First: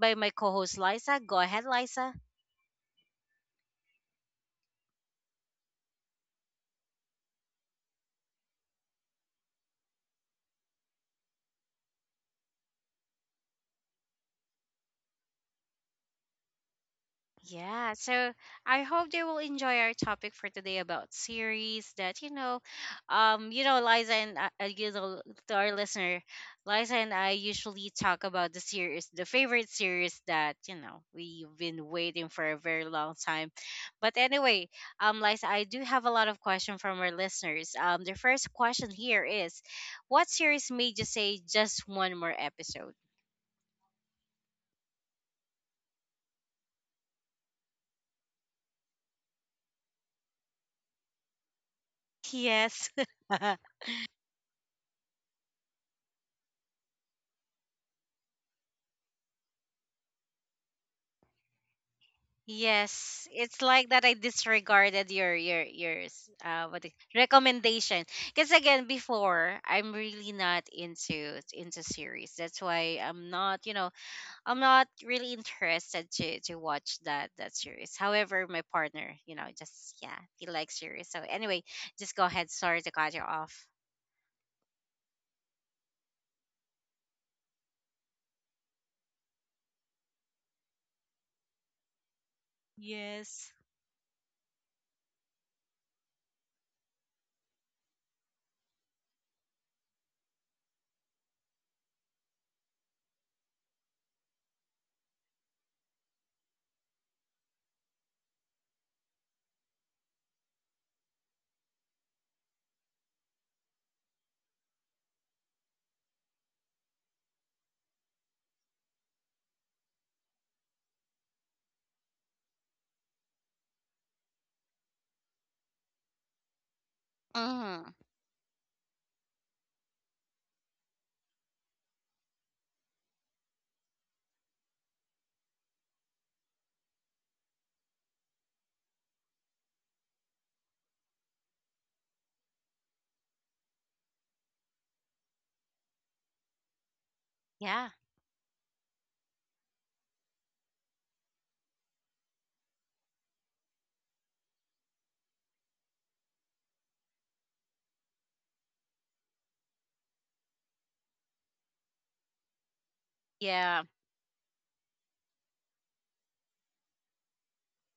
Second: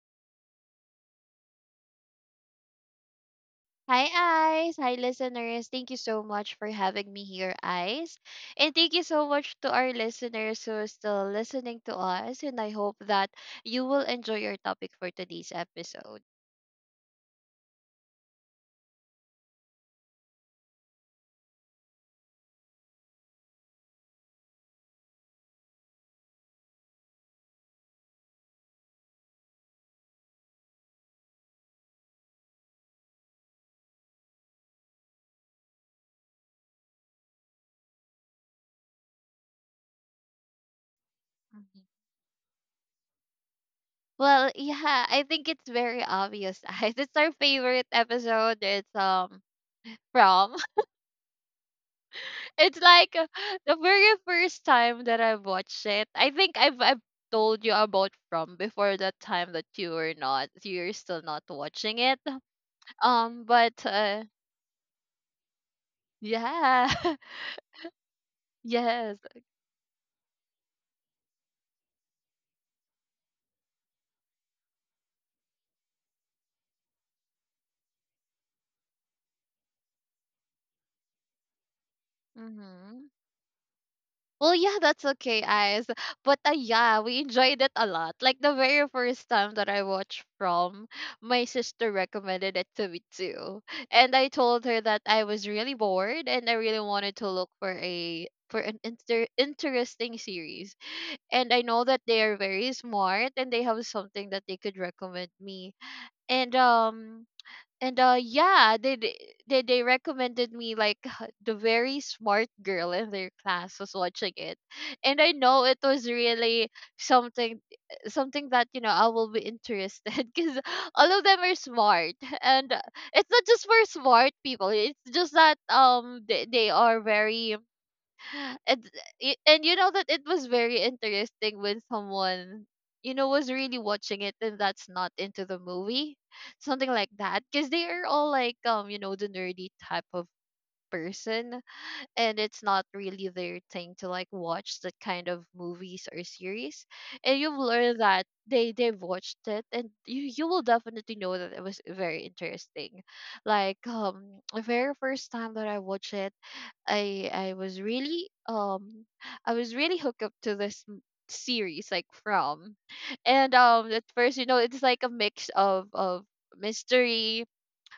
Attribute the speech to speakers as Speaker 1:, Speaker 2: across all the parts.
Speaker 1: by my co host, Liza. Go ahead, Liza.
Speaker 2: Hi, Ice. Hi, listeners. Thank you so much for having me here, Ice. And thank you so much to our listeners who are still listening to us. And I hope that you will enjoy your topic for today's episode.
Speaker 1: Yeah, so I hope they will enjoy our topic for today about series that Liza and I, to our listener, Liza and I usually talk about the series, the favorite series that we've been waiting for a very long time. But anyway, Liza, I do have a lot of questions from our listeners. The first question here is, what series made you say
Speaker 2: Mhm.
Speaker 1: just one more episode?
Speaker 2: Well, yeah, I think it's very obvious, Ice. It's our favorite episode. It's from. It's
Speaker 1: Yes.
Speaker 2: like the very first time that I watched it. I think I've told you about from before that time that you were not you're still not watching it.
Speaker 1: Yes, it's
Speaker 2: But
Speaker 1: like that I disregarded your your your s- uh what
Speaker 2: yeah,
Speaker 1: it- recommendation. Because again,
Speaker 2: yes.
Speaker 1: before, I'm really not into series. That's why I'm not really interested to watch that series. However, my partner just yeah he likes series. So anyway, just go ahead. Sorry to
Speaker 2: hmm
Speaker 1: cut you off.
Speaker 2: Well, yeah, that's okay, guys. But yeah, we enjoyed it a lot. Like the very first time that I watched From, my sister recommended it to me
Speaker 1: Yes.
Speaker 2: too, and I told her that I was really bored and I really wanted to look for a for an interesting series. And I know that they are very smart and they have something that they could recommend me. And um And yeah, they recommended me like the very smart girl in their class was watching it. And I know it was really something something that, you know, I will be interested cuz all of them are smart. And it's not just for smart people. It's just that they are very,
Speaker 1: Mm,
Speaker 2: and and you know that it was very interesting when someone, you know, was really watching it and that's not into the movie, something like that, because they are all like you know the nerdy type of person, and it's not really their thing to like watch that kind of movies or series, and you've
Speaker 1: yeah,
Speaker 2: learned that they've watched it and you will definitely know that it was very interesting. Like the very first time that I watched it, I was really I was really hooked up to this series like from. And
Speaker 1: yeah.
Speaker 2: at first, you know, it's like a mix of mystery,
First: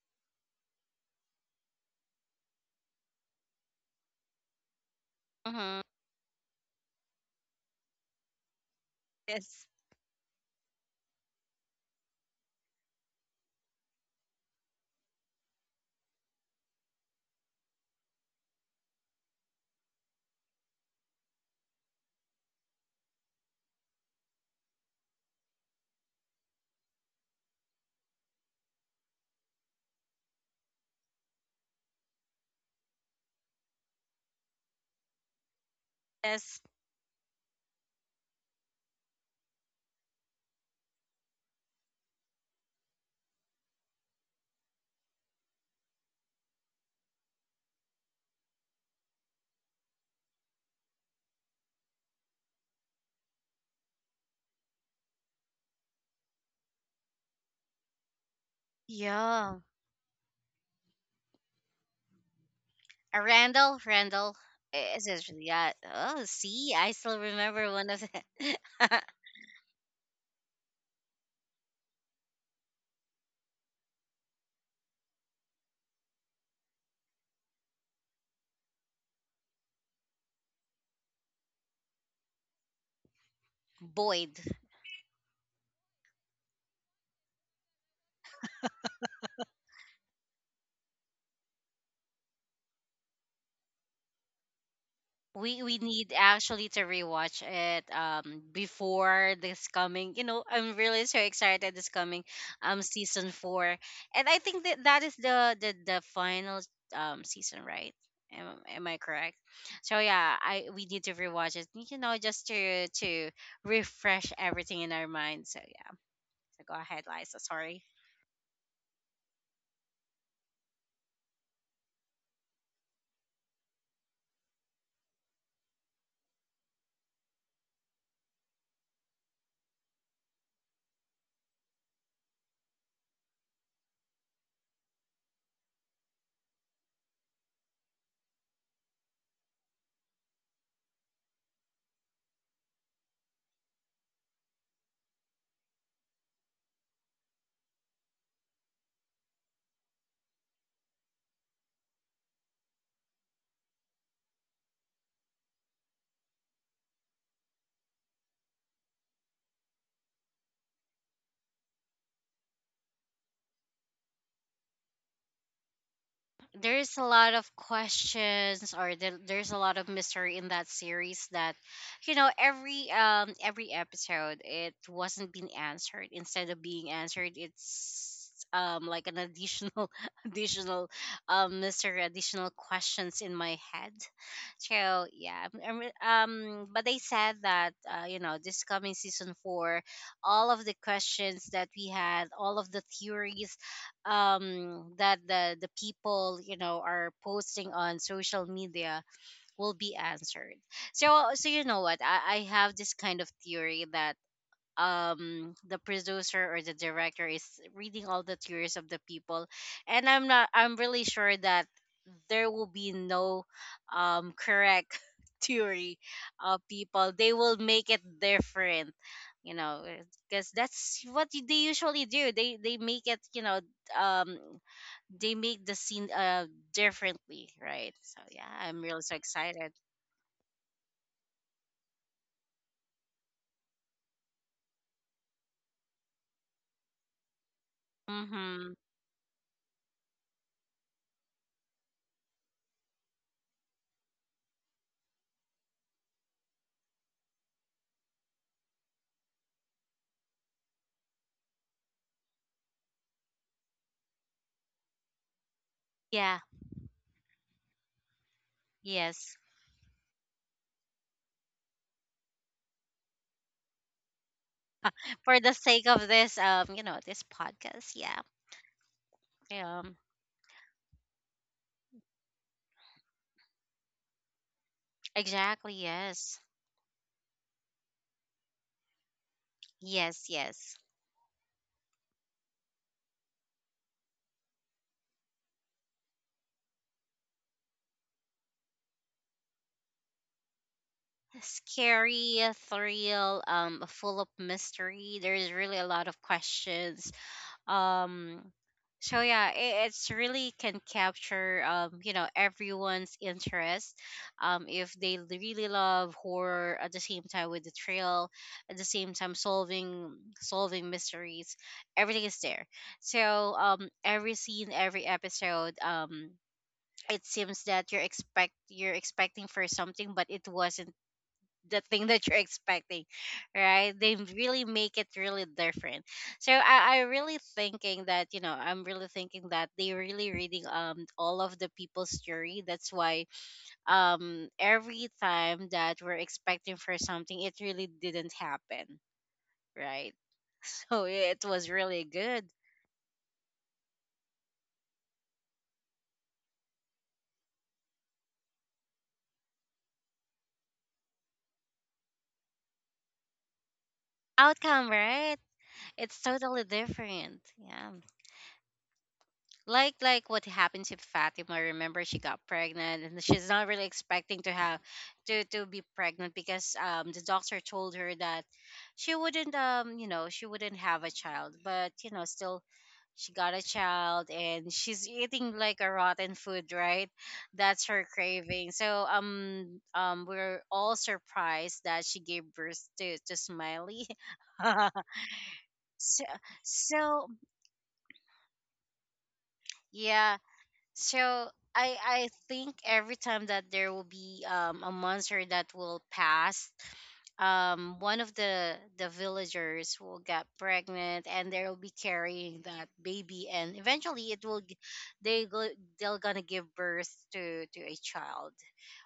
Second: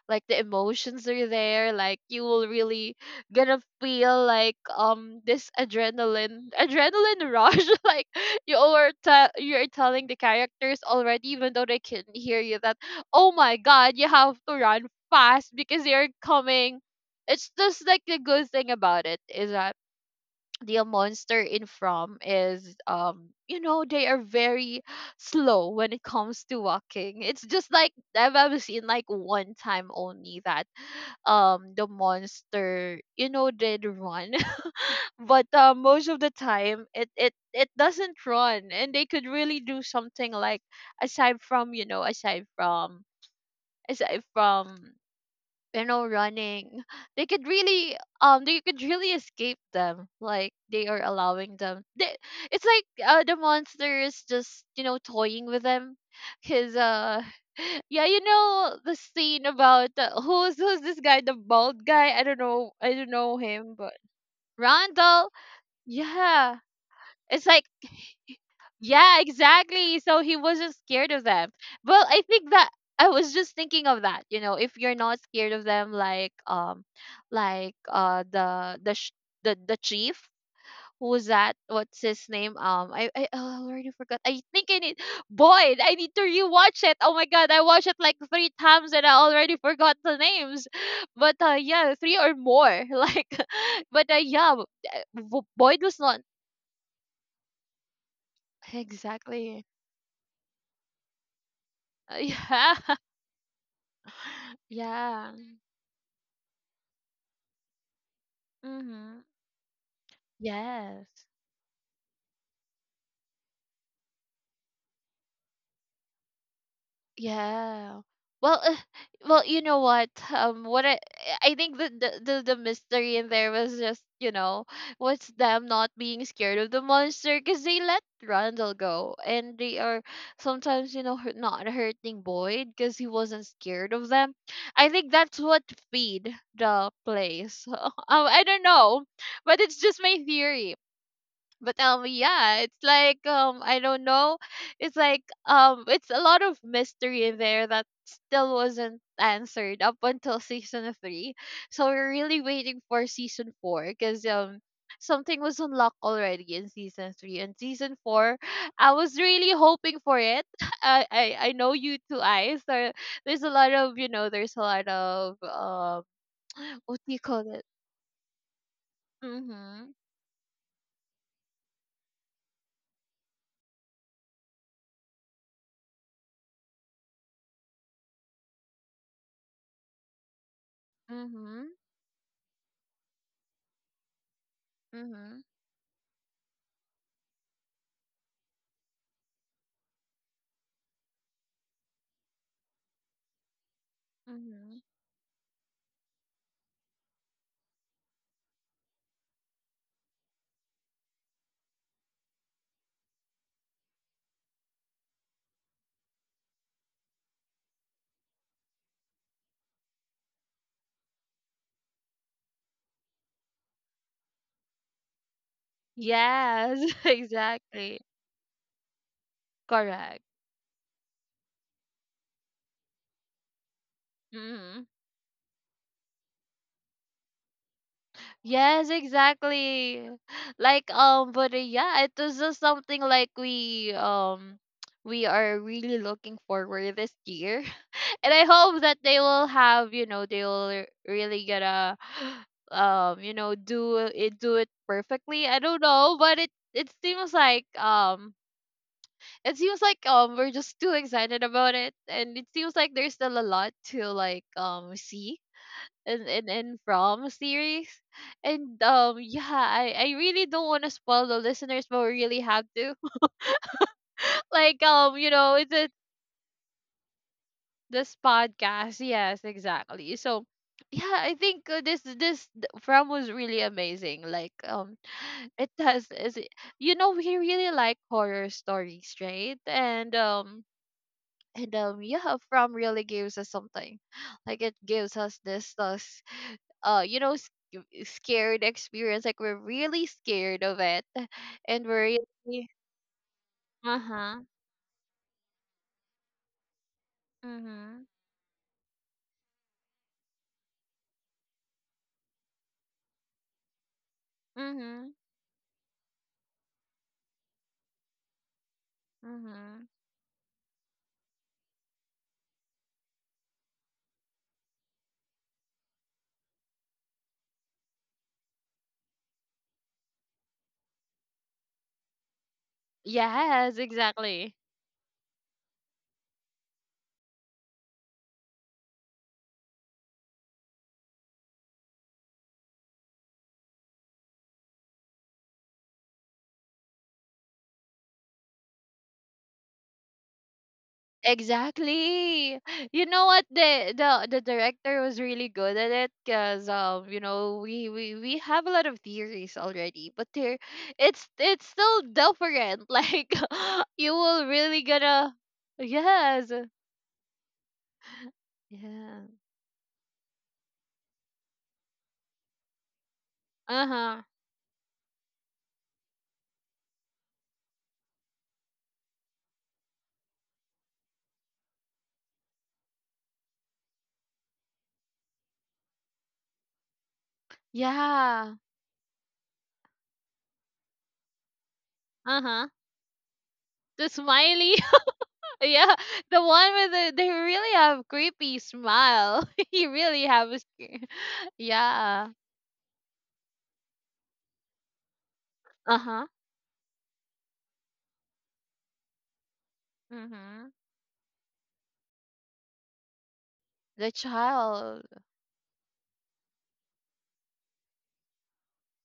Speaker 2: like the emotions are there, like you will really gonna feel like this
Speaker 1: Mm-hmm.
Speaker 2: adrenaline rush like you are
Speaker 1: Yes,
Speaker 2: you're telling the characters already even though they can hear you that, oh my god, you have to run fast because they're coming. It's just like the good thing about it is that the monster in from is, you know, they are very slow when it comes to walking. It's just like I've ever seen like one time only that the monster, you know, did run. But most of the
Speaker 1: yes,
Speaker 2: time it doesn't run, and they could really do something like, aside from, you know, aside from you know, running, they could really escape them, like they are allowing them. They, it's like the monster is just, you know, toying with them because uh, yeah, you know the scene
Speaker 1: yeah.
Speaker 2: about who's this guy, the bald guy, I don't know, him,
Speaker 1: Randall,
Speaker 2: but
Speaker 1: Randall. Is
Speaker 2: Randall,
Speaker 1: it really that? Oh,
Speaker 2: yeah,
Speaker 1: see, I still
Speaker 2: it's like,
Speaker 1: remember one of the
Speaker 2: yeah, exactly. So he wasn't scared of them. Well, I think that, I was just thinking of that, you know, if you're not scared of them, like like uh the the sh- the chief, who was that, what's his name, I, oh, I already forgot. I
Speaker 1: Boyd.
Speaker 2: think I need Boyd. I need to rewatch it. Oh my god, I watched it like three times and I already forgot the names. But yeah, three or more. Like, but uh, yeah,
Speaker 1: We
Speaker 2: Boyd was
Speaker 1: need
Speaker 2: not.
Speaker 1: actually to rewatch it before
Speaker 2: Exactly.
Speaker 1: this coming. I'm really so excited this coming
Speaker 2: Yeah.
Speaker 1: season four, and I think that that is
Speaker 2: Yeah.
Speaker 1: the the the final season, right? Am I
Speaker 2: Mhm.
Speaker 1: correct? So yeah, I we need to
Speaker 2: Yes.
Speaker 1: rewatch it. Just to refresh everything in our mind. So yeah, so go ahead, Liza. Sorry.
Speaker 2: Yeah. Well, you know what? I think the mystery in there was just, you know, was them not being scared of the monster, because they let Randall go, and they are sometimes, you know, hurt, not hurting Boyd because he wasn't scared of them. I think that's what feed the place. I don't know, but it's just my theory. But yeah, it's like I don't know. It's like it's a lot of mystery in there that still wasn't answered up until season 3. So we're really waiting for season 4, cuz something was unlocked already in season 3, and season 4, I was really hoping for it. I know you two eyes there. There's a lot of, you know, there's a lot of
Speaker 1: There's
Speaker 2: what
Speaker 1: a
Speaker 2: do you
Speaker 1: lot
Speaker 2: call
Speaker 1: of
Speaker 2: it?
Speaker 1: questions, or there's a lot of
Speaker 2: Mhm.
Speaker 1: mystery in that series that every episode it wasn't being answered. Instead of being answered, it's like an additional additional
Speaker 2: Mhm.
Speaker 1: mystery, additional questions in my head. So
Speaker 2: Mhm.
Speaker 1: yeah, but they said that this coming season 4, all of the questions that we had, all of the theories
Speaker 2: Mhm.
Speaker 1: that the people are posting on social media will be answered. So, you know what, I have this kind of theory that the producer or the director is reading all the theories of the people. And I'm not I'm really sure that there will be no correct theory of
Speaker 2: Yes,
Speaker 1: people. They will make
Speaker 2: exactly.
Speaker 1: it different, you know
Speaker 2: Correct.
Speaker 1: because that's what they usually do. They make it, um
Speaker 2: Hmm
Speaker 1: they make the scene differently, right? So yeah, I'm
Speaker 2: Yes,
Speaker 1: really so excited.
Speaker 2: exactly. Like but yeah, it was just something like we we are really looking forward this year, and I
Speaker 1: Mm-hmm.
Speaker 2: hope that they will have, you know, they will really gonna you know do it perfectly. I don't know, but it seems like we're just too excited about it, and it seems like there's still a lot to like see and
Speaker 1: Yeah.
Speaker 2: and from series. And
Speaker 1: Yes.
Speaker 2: yeah, I really don't want to spoil the listeners, but we really have to. Like you
Speaker 1: For the
Speaker 2: know, it's
Speaker 1: sake
Speaker 2: a,
Speaker 1: of this, this podcast.
Speaker 2: this
Speaker 1: Yeah.
Speaker 2: podcast. Yes,
Speaker 1: Um.
Speaker 2: exactly. So yeah, I think from was really amazing. Like it
Speaker 1: Exactly.
Speaker 2: has is
Speaker 1: Yes.
Speaker 2: it, you know, we really like horror stories, right?
Speaker 1: Yes. Yes.
Speaker 2: And yeah, from really gives us something, like it gives us this you know scared experience, like we're really scared of it, and we're
Speaker 1: Scary,
Speaker 2: really.
Speaker 1: thrill,
Speaker 2: Uh
Speaker 1: full of
Speaker 2: huh.
Speaker 1: mystery. There's really a lot of questions,
Speaker 2: Mhm.
Speaker 1: um so yeah, it's really can capture, everyone's interest, if
Speaker 2: Mhm.
Speaker 1: they really love horror, at the same time with the thrill, at the same time
Speaker 2: Mhm.
Speaker 1: solving mysteries. Everything is there. So every scene, every episode, it seems that you're expecting for something, but it wasn't the thing that you're expecting,
Speaker 2: Yes,
Speaker 1: right? They
Speaker 2: exactly.
Speaker 1: really make it really different. So I really thinking that I'm really thinking that they really reading all of the people's story. That's why every time that we're expecting for something, it really didn't happen, right? So it was really good
Speaker 2: Exactly. You know what, the director was really good at it, because you know we have a lot of theories already, but there it's still different. Like you will really
Speaker 1: outcome,
Speaker 2: gonna.
Speaker 1: right? It's
Speaker 2: Yes.
Speaker 1: totally different. Yeah.
Speaker 2: Yeah.
Speaker 1: Like what happened to Fatima. Remember, she got pregnant, and she's not really
Speaker 2: Uh-huh.
Speaker 1: expecting to have to be pregnant because the doctor told her that she wouldn't have a child, but still she got a child, and she's eating like a rotten food, right? That's her
Speaker 2: Yeah.
Speaker 1: craving. So we're all surprised that she gave
Speaker 2: Uh-huh.
Speaker 1: birth to Smiley.
Speaker 2: The Smiley. Yeah.
Speaker 1: so
Speaker 2: The one with the,
Speaker 1: so
Speaker 2: they really have creepy smile. You really
Speaker 1: yeah.
Speaker 2: have a sc-.
Speaker 1: So I
Speaker 2: Yeah.
Speaker 1: I think every time that there will be a monster that will
Speaker 2: Uh-huh.
Speaker 1: pass, one of the villagers will get
Speaker 2: Mhm.
Speaker 1: pregnant, and they'll be carrying that baby, and
Speaker 2: The
Speaker 1: eventually it will g-
Speaker 2: child.
Speaker 1: they go they will gonna give birth to a child,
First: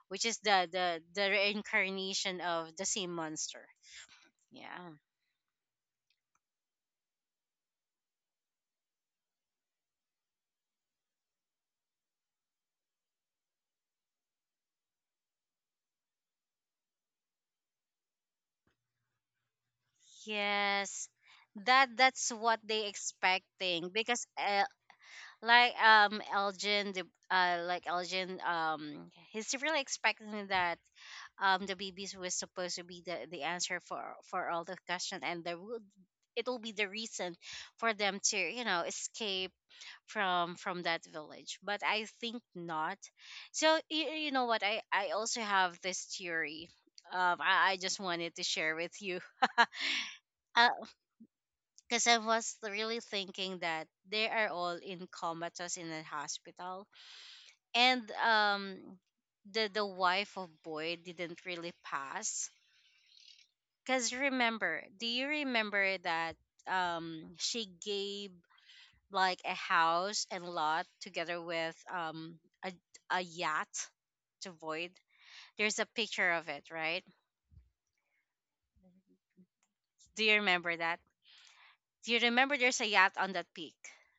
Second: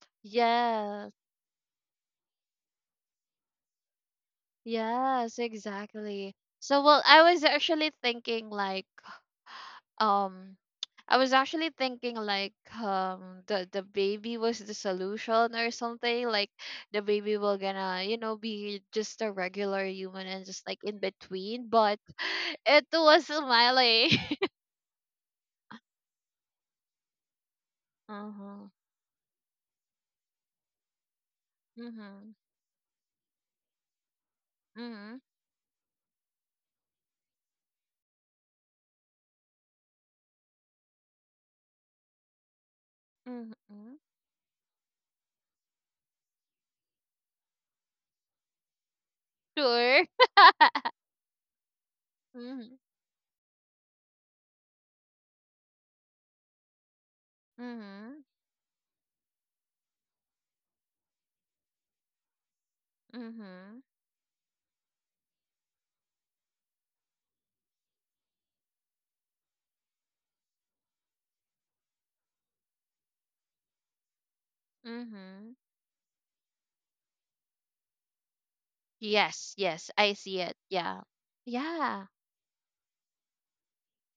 Speaker 1: which is the the
Speaker 2: Yes.
Speaker 1: the reincarnation of the same monster. Yeah.
Speaker 2: Yes, exactly. So, well, I was actually thinking like um I was actually thinking like the baby was the solution or something, like the baby will gonna, you know, be just a regular human and just like in
Speaker 1: Yes,
Speaker 2: between,
Speaker 1: that
Speaker 2: but
Speaker 1: that's what
Speaker 2: it
Speaker 1: they
Speaker 2: was
Speaker 1: expecting.
Speaker 2: Miley.
Speaker 1: Because like Elgin, like Elgin,
Speaker 2: Mhm.
Speaker 1: he's really expecting that the babies was
Speaker 2: Mhm.
Speaker 1: supposed to be the answer for all the question,
Speaker 2: Mhm.
Speaker 1: and there would it will be the reason for them to escape from that village. But I think not. So
Speaker 2: Mhm.
Speaker 1: you, you know what, I also have this theory. I just wanted to share with you
Speaker 2: Sure.
Speaker 1: because I was
Speaker 2: Mhm.
Speaker 1: really thinking that they are all in comatose in a hospital, and
Speaker 2: Mhm.
Speaker 1: the wife of Boyd didn't really pass,
Speaker 2: Mhm.
Speaker 1: cuz remember, do you remember that she gave like a house and lot together with a yacht to Boyd?
Speaker 2: Mhm.
Speaker 1: There's a picture of it, right?
Speaker 2: Yes, yes, I
Speaker 1: Do you
Speaker 2: see it.
Speaker 1: remember
Speaker 2: Yeah. Yeah.
Speaker 1: there's a yacht on that peak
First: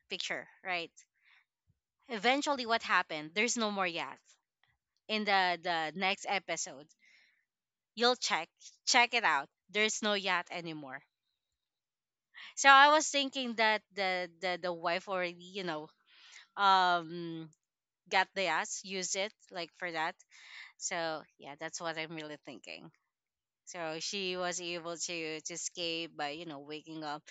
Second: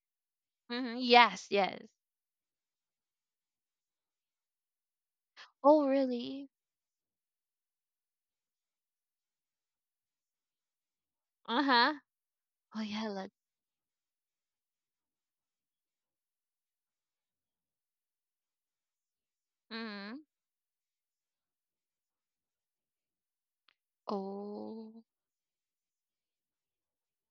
Speaker 1: picture, right?
Speaker 2: hmm Yes, yes.
Speaker 1: Eventually what happened, there's no more yacht in
Speaker 2: Oh,
Speaker 1: the next
Speaker 2: really?
Speaker 1: episode. You'll check. Check it out. There's no yacht anymore.
Speaker 2: Uh-huh.
Speaker 1: So
Speaker 2: Oh,
Speaker 1: I was
Speaker 2: yeah, look.
Speaker 1: thinking that the wife already, um got the yacht, use it like for that.
Speaker 2: Mm-hmm.
Speaker 1: So yeah, that's what I'm really thinking. So she was
Speaker 2: Oh.
Speaker 1: able to escape by, waking up.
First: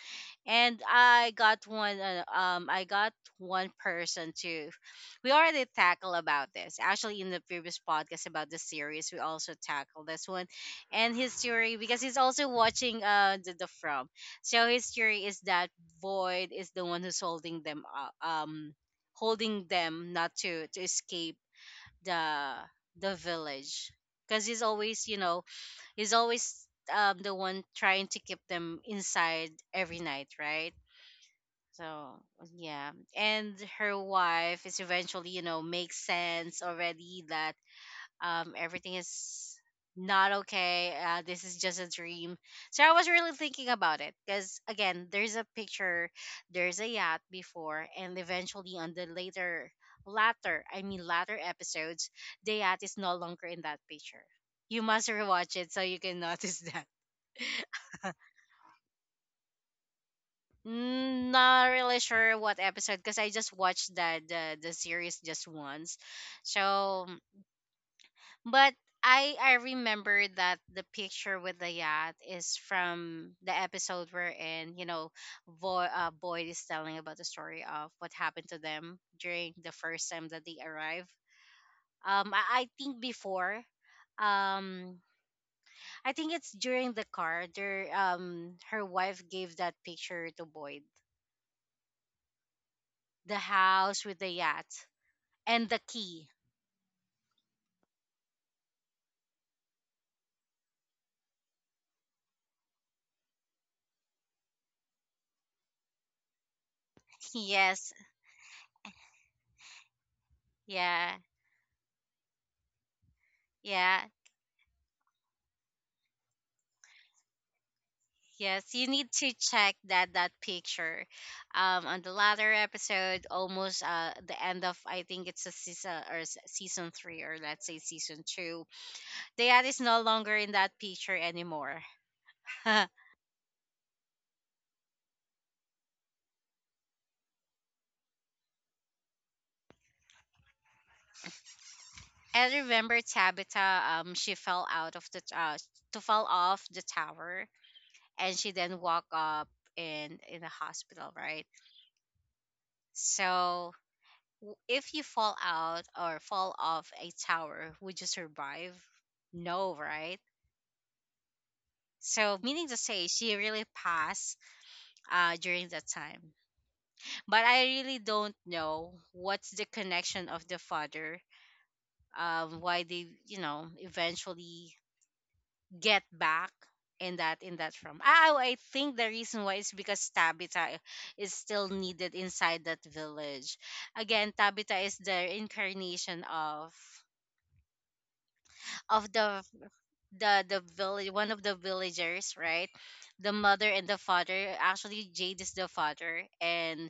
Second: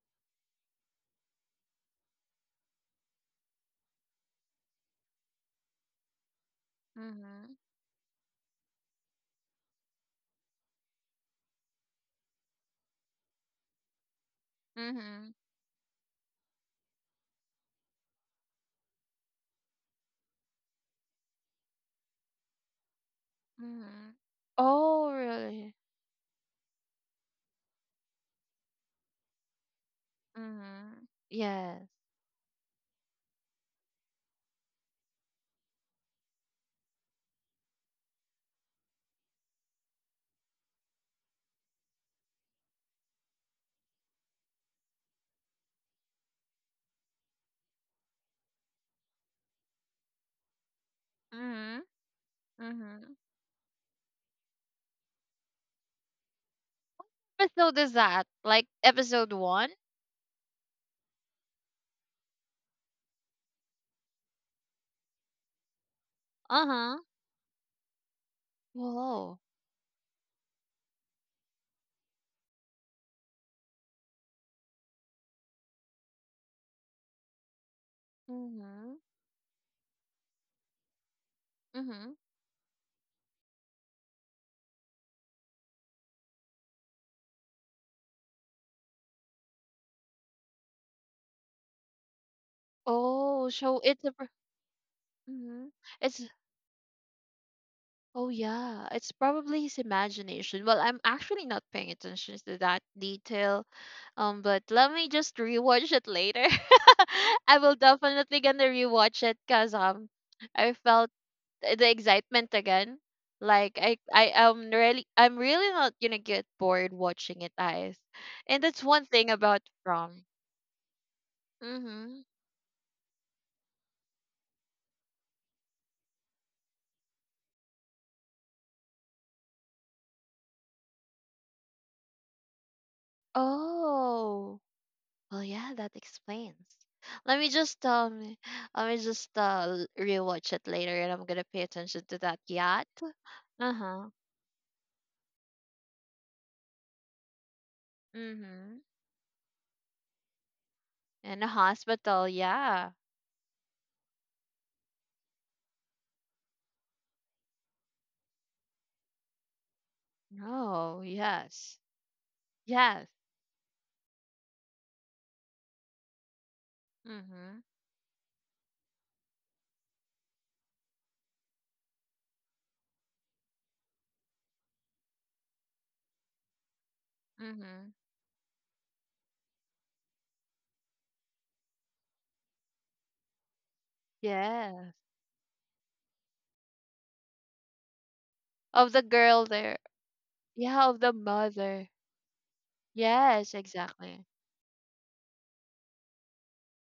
Speaker 1: And I got one. I got one person to. We already tackle about this actually in the
Speaker 2: Mm-hmm.
Speaker 1: previous podcast about the series. We also tackle this one, and his theory, because he's also watching the from. So his theory
Speaker 2: Mm-hmm.
Speaker 1: is that Void is the one who's holding them up, holding them not to escape the the village,
Speaker 2: Mm-hmm.
Speaker 1: because he's always
Speaker 2: Oh, really?
Speaker 1: he's always the one trying to keep them inside every night, right?
Speaker 2: Mm-hmm. Yes.
Speaker 1: So yeah, and her wife is eventually, makes sense already that everything is not okay. This is just a dream. So I was really thinking about it, because again, there's a picture, there's a yacht before, and eventually on the latter, I mean latter
Speaker 2: Mm-hmm.
Speaker 1: episodes, the yacht is no
Speaker 2: Mm-hmm.
Speaker 1: longer in that picture. You must rewatch it so you can notice that.
Speaker 2: Episode is that? Like episode one?
Speaker 1: Mm. Not really sure what episode because I just watched the series just once.
Speaker 2: Uh-huh.
Speaker 1: So, but I
Speaker 2: Whoa.
Speaker 1: I remember that the picture with the yacht is from the episode where in Boyd is telling about the story of what happened to
Speaker 2: Mm-hmm.
Speaker 1: them during the first time that they arrived.
Speaker 2: Mm-hmm.
Speaker 1: I think before, um, I think it's during the car. There, her wife gave that picture to Boyd, the
Speaker 2: Oh, so it's
Speaker 1: house
Speaker 2: a
Speaker 1: with the yacht,
Speaker 2: mm-hmm.
Speaker 1: and the
Speaker 2: It's.
Speaker 1: key.
Speaker 2: Oh yeah, it's probably his imagination. Well, I'm actually not paying attention to that detail. But let me just rewatch it later. I will
Speaker 1: Yes,
Speaker 2: definitely gonna rewatch it because I felt
Speaker 1: yeah,
Speaker 2: the excitement again. Like
Speaker 1: yeah,
Speaker 2: I am really, I'm really not gonna get bored watching it, guys. And
Speaker 1: yes.
Speaker 2: that's
Speaker 1: You
Speaker 2: one
Speaker 1: need
Speaker 2: thing
Speaker 1: to
Speaker 2: about
Speaker 1: check that
Speaker 2: From.
Speaker 1: that picture. On the
Speaker 2: Mm-hmm.
Speaker 1: latter episode, almost the end of, I think it's a season or season three, or let's say season two. The ad is no longer in that picture anymore. I
Speaker 2: Oh. Well, yeah, that explains. Let me just um, let me just rewatch it later, and I'm gonna pay attention to that yacht.
Speaker 1: remember
Speaker 2: Uh
Speaker 1: Tabitha.
Speaker 2: huh.
Speaker 1: She fell out of to fall off the tower, and she then
Speaker 2: Mhm.
Speaker 1: woke up in the hospital,
Speaker 2: And a
Speaker 1: right?
Speaker 2: hospital. Yeah.
Speaker 1: So, if you fall out or fall off a tower, would you survive? No, right?
Speaker 2: No. Yes.
Speaker 1: So, meaning to say,
Speaker 2: Yes.
Speaker 1: she really passed, during that time. But
Speaker 2: Mhm.
Speaker 1: I really don't know what's the connection of the father, why they, eventually get back in that
Speaker 2: Mhm.
Speaker 1: from. I think the reason why is because Tabitha is still needed inside that village. Again, Tabitha
Speaker 2: Yes.
Speaker 1: is the incarnation of
Speaker 2: Of the
Speaker 1: of
Speaker 2: girl
Speaker 1: the
Speaker 2: there.
Speaker 1: the
Speaker 2: Yeah. Of
Speaker 1: village
Speaker 2: the
Speaker 1: one of the
Speaker 2: mother.
Speaker 1: villagers, right? The
Speaker 2: Yes.
Speaker 1: mother and the
Speaker 2: Exactly.
Speaker 1: father. Actually Jade is the father, and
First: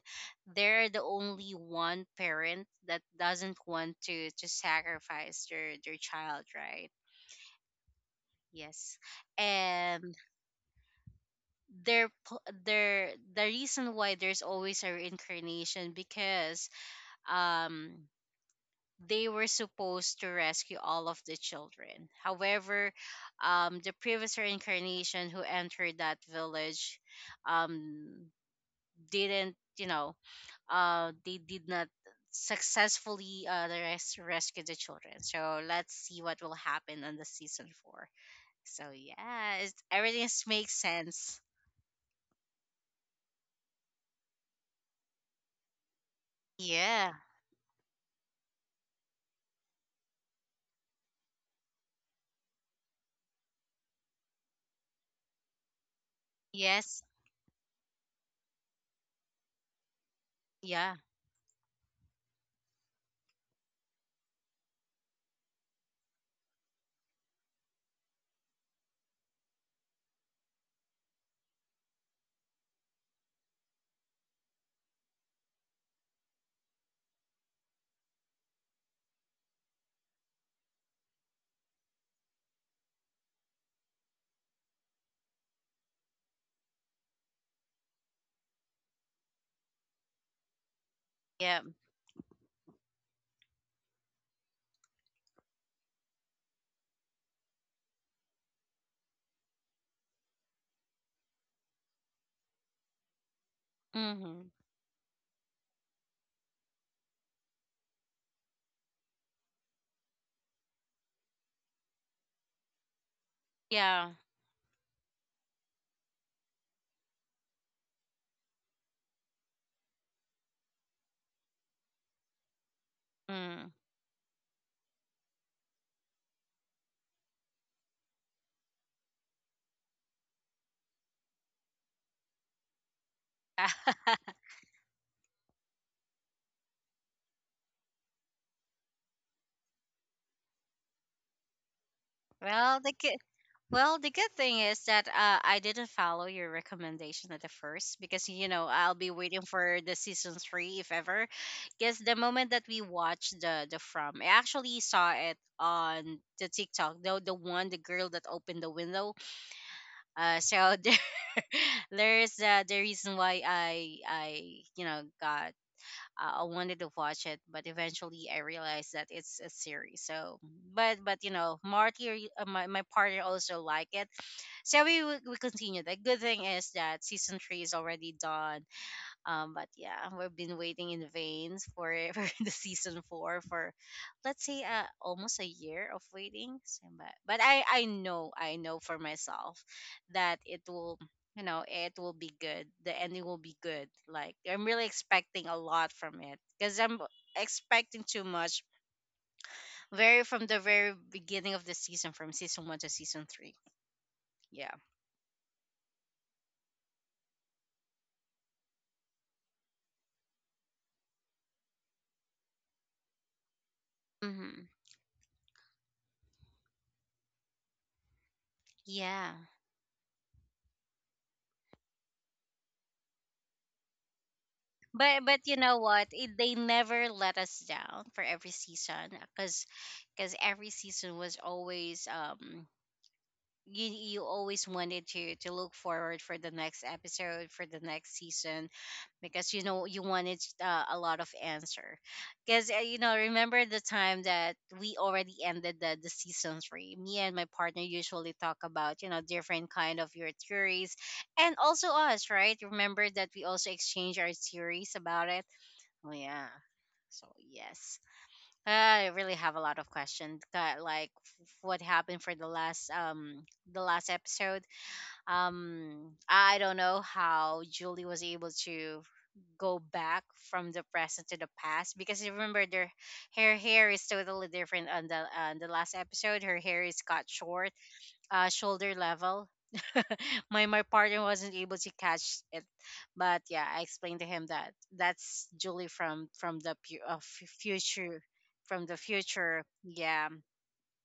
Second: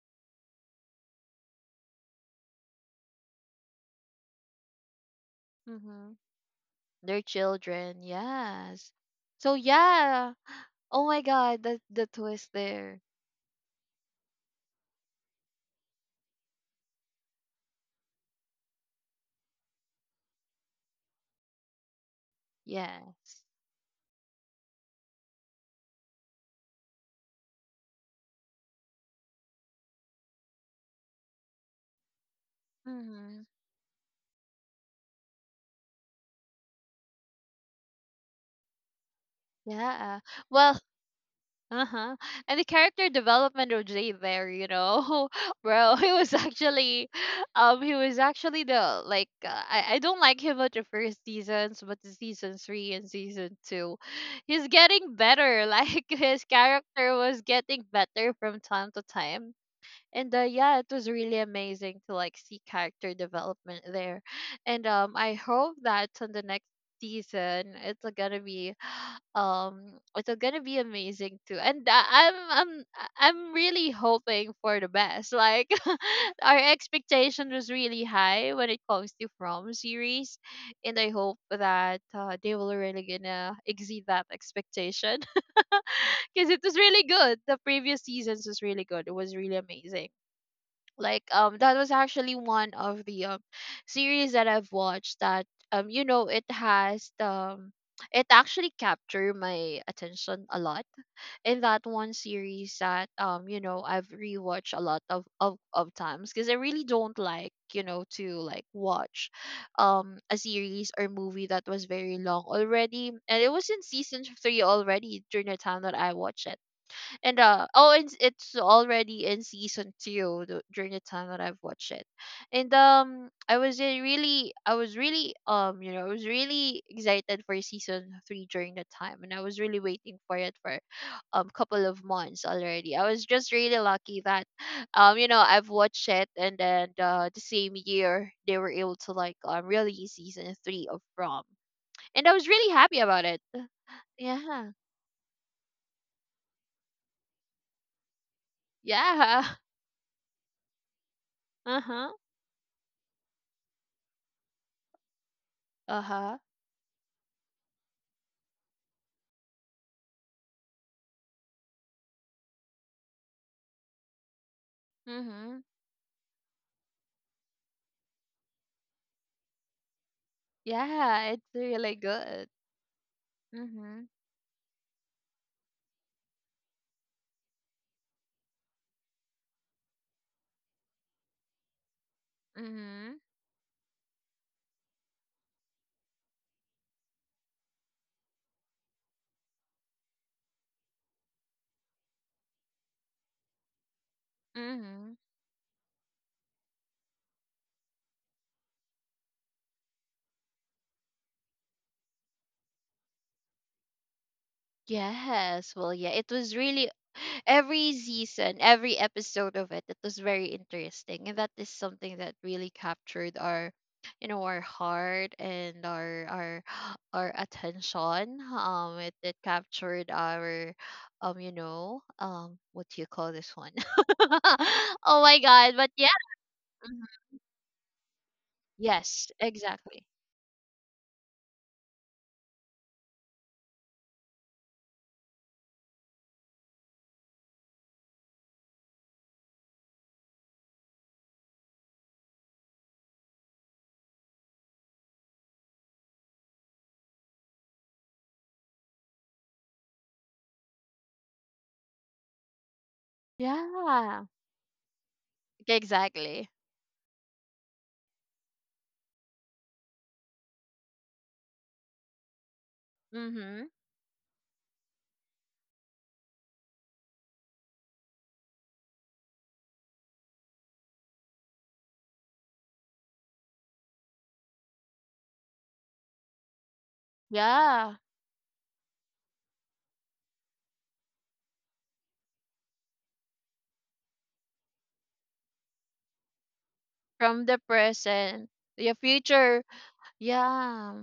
Speaker 1: they're the only one parent that doesn't want to sacrifice their
Speaker 2: Mhm.
Speaker 1: child, right?
Speaker 2: Their children. Yes.
Speaker 1: Yes.
Speaker 2: So
Speaker 1: And
Speaker 2: yeah. Oh my God. The
Speaker 1: their pl-
Speaker 2: twist there.
Speaker 1: their the reason why there's always a reincarnation, because um they were supposed to rescue all of the children. However,
Speaker 2: Yes.
Speaker 1: the previous reincarnation who entered that village um, didn't, they did not successfully
Speaker 2: Mhm.
Speaker 1: rescue the children. So let's see what will happen on the season four. So yeah, it's,
Speaker 2: Yeah.
Speaker 1: everything makes
Speaker 2: Well,
Speaker 1: sense.
Speaker 2: uh-huh. And the character development of Jay there, you know, bro,
Speaker 1: Yeah.
Speaker 2: he was actually the like I don't like him at the first seasons, but the season three and season two, he's getting better. Like his
Speaker 1: Yes.
Speaker 2: character was getting better from time to time, and yeah, it
Speaker 1: Yeah.
Speaker 2: was really amazing to like see character development there. And I hope that on the next season it's gonna be um it's gonna be amazing too. And I'm really hoping for the best, like our expectation was really high when it comes to From series, and I hope that they will really gonna exceed that expectation. Because it was really good. The previous seasons was really good. It was really amazing. Like
Speaker 1: Yeah.
Speaker 2: that was actually one of the series that I've watched, that you know it has it actually captured my attention a lot. In that one series that you know, I've
Speaker 1: Mm-hmm.
Speaker 2: rewatched a lot of times because I really don't like, you know, to like watch a series or movie that was very long already, and it was in
Speaker 1: Yeah.
Speaker 2: season 3 already during the time that I watched it. And it's already in season 2 during the time that I've watched it, and
Speaker 1: Mm.
Speaker 2: I was really you know, I was really excited for season 3 during the time, and I was really waiting for it for couple of months already. I was just really lucky that you know, I've watched it, and then the same year they were able to like release season 3 of Prom, and I was really
Speaker 1: well, the
Speaker 2: happy
Speaker 1: ki-
Speaker 2: about it.
Speaker 1: Well, the good thing
Speaker 2: Yeah,
Speaker 1: is that, I didn't follow your recommendation at the first, because I'll be waiting
Speaker 2: yeah,
Speaker 1: for the season three if ever.
Speaker 2: uh
Speaker 1: Because
Speaker 2: huh.
Speaker 1: the moment that we watched the from, I actually saw it
Speaker 2: Uh
Speaker 1: on
Speaker 2: huh.
Speaker 1: the TikTok. The girl that opened the window. So there's the reason why I you know got
Speaker 2: Mm-hmm.
Speaker 1: I wanted to watch it, but eventually I realized that it's a series. So, but
Speaker 2: Yeah, it's really
Speaker 1: Marty,
Speaker 2: good.
Speaker 1: my partner also like
Speaker 2: Mm-hmm.
Speaker 1: it, so we continue. The good thing is that season three is already done. But yeah, we've been waiting in vain for for the season
Speaker 2: Mm-hmm.
Speaker 1: four for, let's say, almost a year of waiting. So, but I know for myself that it will be good. The ending will be good. Like, I'm really
Speaker 2: Mm-hmm.
Speaker 1: expecting a lot from it because I'm expecting too much. Very from the very beginning of the season, from season one to season three. Yeah.
Speaker 2: Yes. Well, yeah, it was really every season, every episode of it, it was very interesting. And that is something that really captured our, you know, our
Speaker 1: Mm-hmm.
Speaker 2: heart, and our our attention. It,
Speaker 1: Yeah.
Speaker 2: it captured our you know, what do you call this one?
Speaker 1: But
Speaker 2: oh my
Speaker 1: but you
Speaker 2: god,
Speaker 1: know
Speaker 2: but
Speaker 1: what?
Speaker 2: yeah.
Speaker 1: They never
Speaker 2: Mhm.
Speaker 1: let us down for every season,
Speaker 2: Yes,
Speaker 1: because
Speaker 2: exactly.
Speaker 1: because every season was always, you always wanted to look forward for the next episode, for the next season, because you wanted, a lot of answer, because, remember the time that we already ended the season three, me and my partner usually talk about, different kind of your theories. And also us, right? Remember that we also exchange
Speaker 2: Yeah.
Speaker 1: our theories about it. Oh yeah.
Speaker 2: Exactly.
Speaker 1: So yes, I really have a lot of questions. That, like, what happened for the last um
Speaker 2: Mm-hmm.
Speaker 1: the last episode. I don't know how Julie was able to go back from the present to the past because, you remember, their her hair is totally different on the last episode. Her hair is cut short,
Speaker 2: Yeah.
Speaker 1: shoulder level. My partner wasn't able to catch it, but yeah, I explained to him that that's Julie from the
Speaker 2: From the
Speaker 1: future,
Speaker 2: present,
Speaker 1: from the
Speaker 2: your
Speaker 1: future.
Speaker 2: future.
Speaker 1: Yeah,
Speaker 2: Yeah.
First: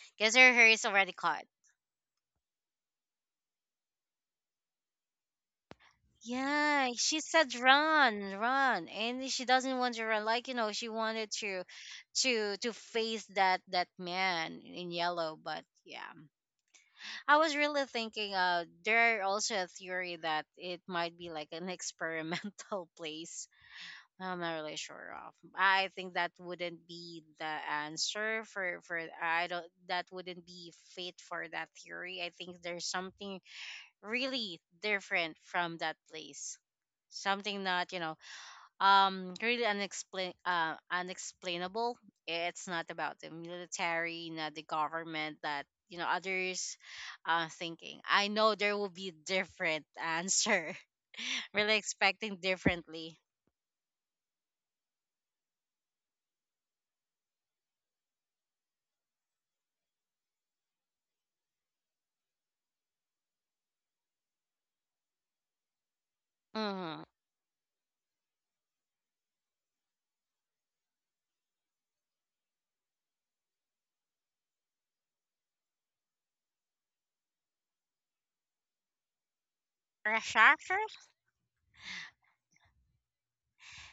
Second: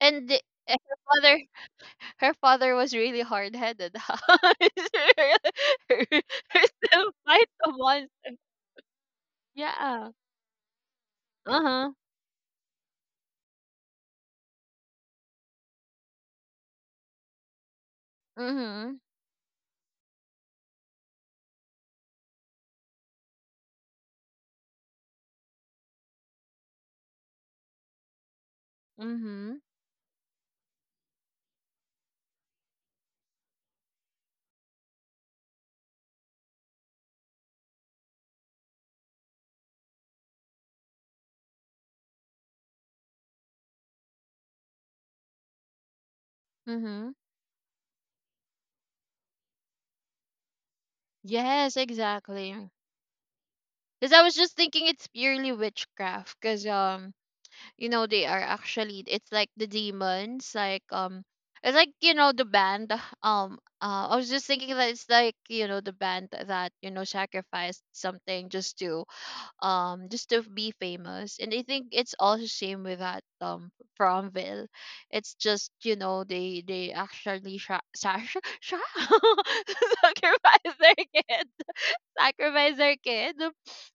Speaker 2: And
Speaker 1: because her hair
Speaker 2: eh,
Speaker 1: is
Speaker 2: her
Speaker 1: already
Speaker 2: father,
Speaker 1: cut.
Speaker 2: her father was really hard headed.
Speaker 1: Yeah,
Speaker 2: still
Speaker 1: she
Speaker 2: fight
Speaker 1: said
Speaker 2: the monster.
Speaker 1: run, run, and she doesn't want to
Speaker 2: Yeah.
Speaker 1: run. Like, she wanted
Speaker 2: Uh
Speaker 1: to
Speaker 2: huh.
Speaker 1: to to face that man in yellow, but yeah. I was really thinking,
Speaker 2: Mhm.
Speaker 1: there are also a theory that it might be like an experimental place. I'm not really sure of. I think that wouldn't be the answer for, I
Speaker 2: Mhm.
Speaker 1: don't, that wouldn't be fit for that theory. I think there's something really different from that place. Something not, really unexplainable. It's not about the military, not the government, that, others,
Speaker 2: Mhm.
Speaker 1: thinking. I know there will be different answer.
Speaker 2: Yes,
Speaker 1: Really expecting
Speaker 2: exactly.
Speaker 1: differently.
Speaker 2: Because I was just thinking it's purely witchcraft. Because you know, they are actually, it's like the demons, like it's like, you know, the band. I was just thinking that it's like, you know, the band that, you know,
Speaker 1: Mm-hmm.
Speaker 2: sacrificed something just to just to be famous. And I think it's also same with that Fromville. It's just, you know, they actually sacrifice their
Speaker 1: Researchers.
Speaker 2: kids. sacrifice their kid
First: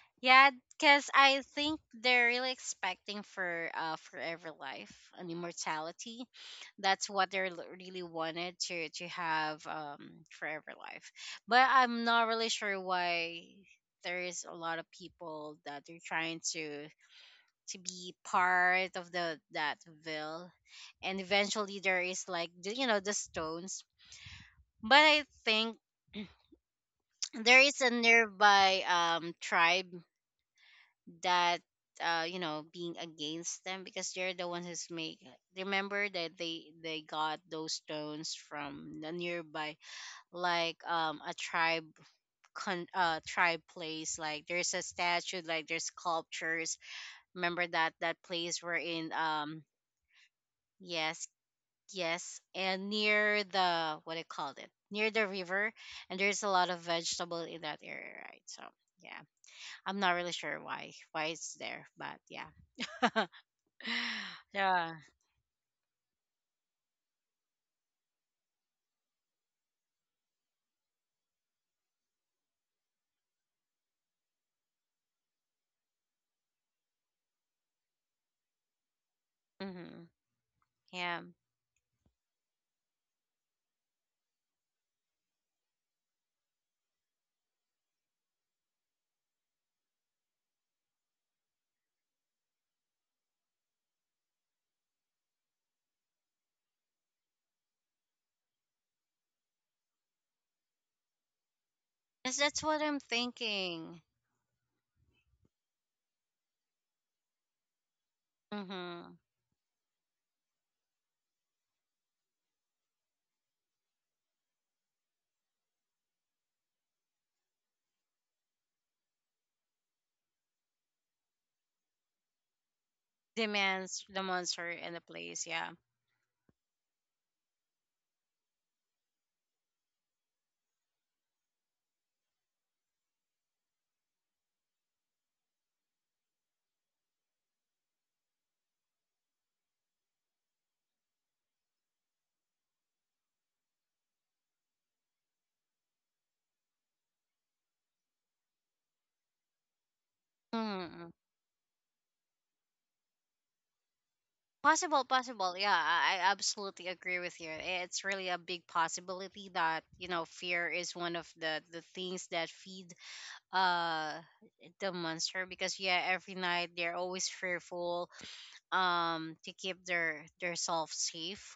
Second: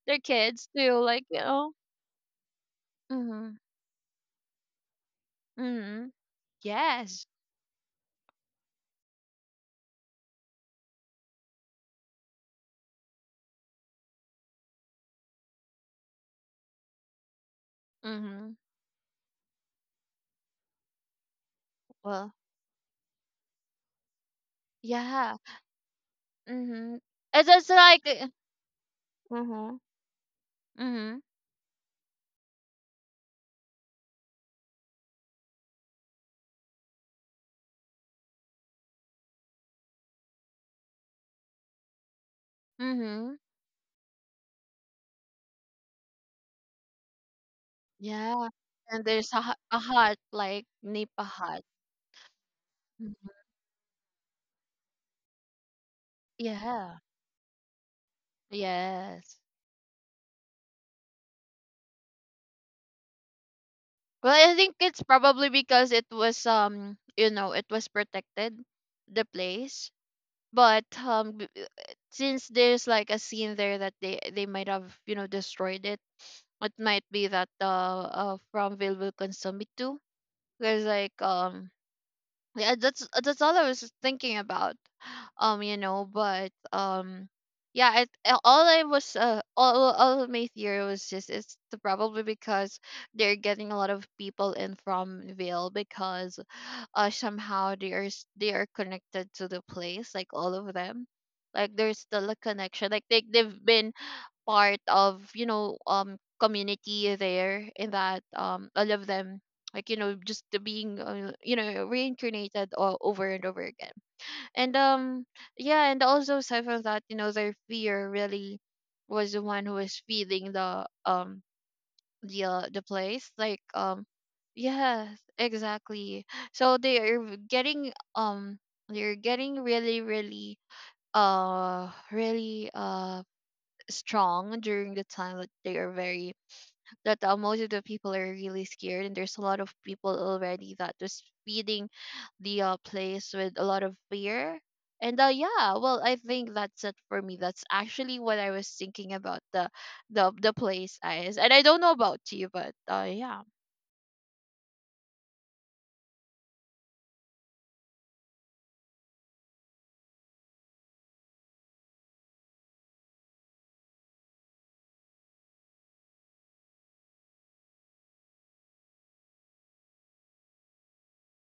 Speaker 2: their
Speaker 1: Yeah,
Speaker 2: kids to
Speaker 1: because
Speaker 2: like, you
Speaker 1: I
Speaker 2: know,
Speaker 1: think they're really expecting
Speaker 2: mm-hmm,
Speaker 1: for, forever life and
Speaker 2: mm-hmm.
Speaker 1: immortality. That's
Speaker 2: Yes.
Speaker 1: what they're, really wanted to have, forever life. But I'm not really sure why there is a lot of people that they're trying to, be
Speaker 2: Mhm.
Speaker 1: part of the, that will, and eventually there is
Speaker 2: Well,
Speaker 1: like the, you know the stones. But I
Speaker 2: yeah.
Speaker 1: think
Speaker 2: Mhm. It's
Speaker 1: there
Speaker 2: just
Speaker 1: is a
Speaker 2: like
Speaker 1: nearby,
Speaker 2: mhm.
Speaker 1: tribe
Speaker 2: Mhm.
Speaker 1: that, being against them because they're the ones who's make. Remember that they got those stones from the nearby, like, a tribe, con
Speaker 2: Mhm.
Speaker 1: tribe place, like there's a statue, like there's sculptures. Remember that that
Speaker 2: Yeah.
Speaker 1: place we're
Speaker 2: And
Speaker 1: in
Speaker 2: there's
Speaker 1: um
Speaker 2: a hut like Nipa
Speaker 1: Yes,
Speaker 2: hut.
Speaker 1: yes. And
Speaker 2: Mhm.
Speaker 1: near the, what I called it, near the river, and there's a lot of
Speaker 2: Yeah.
Speaker 1: vegetable in that area, right? So yeah,
Speaker 2: Yes.
Speaker 1: I'm not really sure why it's there, but yeah.
Speaker 2: Well, I think
Speaker 1: Yeah.
Speaker 2: it's probably because it was you know, it was protected the place. But since there's like a scene there that they might have, you know, destroyed it. It might be that from Ville will consume it too.
Speaker 1: Hmm.
Speaker 2: Because like
Speaker 1: Yeah.
Speaker 2: yeah, that's all I was thinking about. You know, but yeah, all of my theory was just probably because they're getting a lot of people in from Vale, because somehow they are connected to the place, like all of them. Like there's still a
Speaker 1: That's what
Speaker 2: connection.
Speaker 1: I'm
Speaker 2: Like they've been
Speaker 1: thinking.
Speaker 2: part of, you know, community there, in that all of
Speaker 1: Hmm.
Speaker 2: them, like, you know, just the being you know, reincarnated all over and over again. And yeah, and also aside from that, you know, their fear really was the one who was feeding the the place, like
Speaker 1: Demands the monster in the
Speaker 2: yeah,
Speaker 1: place. Yeah.
Speaker 2: exactly. So they are getting they're getting really really uh really uh strong during the time that they are very, that most of the people are really scared, and there's a lot of people already that was feeding the place with a lot of fear. And yeah, well, I think that's it for me. That's actually what I was thinking about the the place
Speaker 1: Hmm.
Speaker 2: eyes, and I don't know about you, but yeah.
Speaker 1: Possible, possible. Yeah, I absolutely agree with you. It's really a big possibility that, fear is one of the things that feed, uh the monster because yeah, every night they're always fearful, to keep their self safe.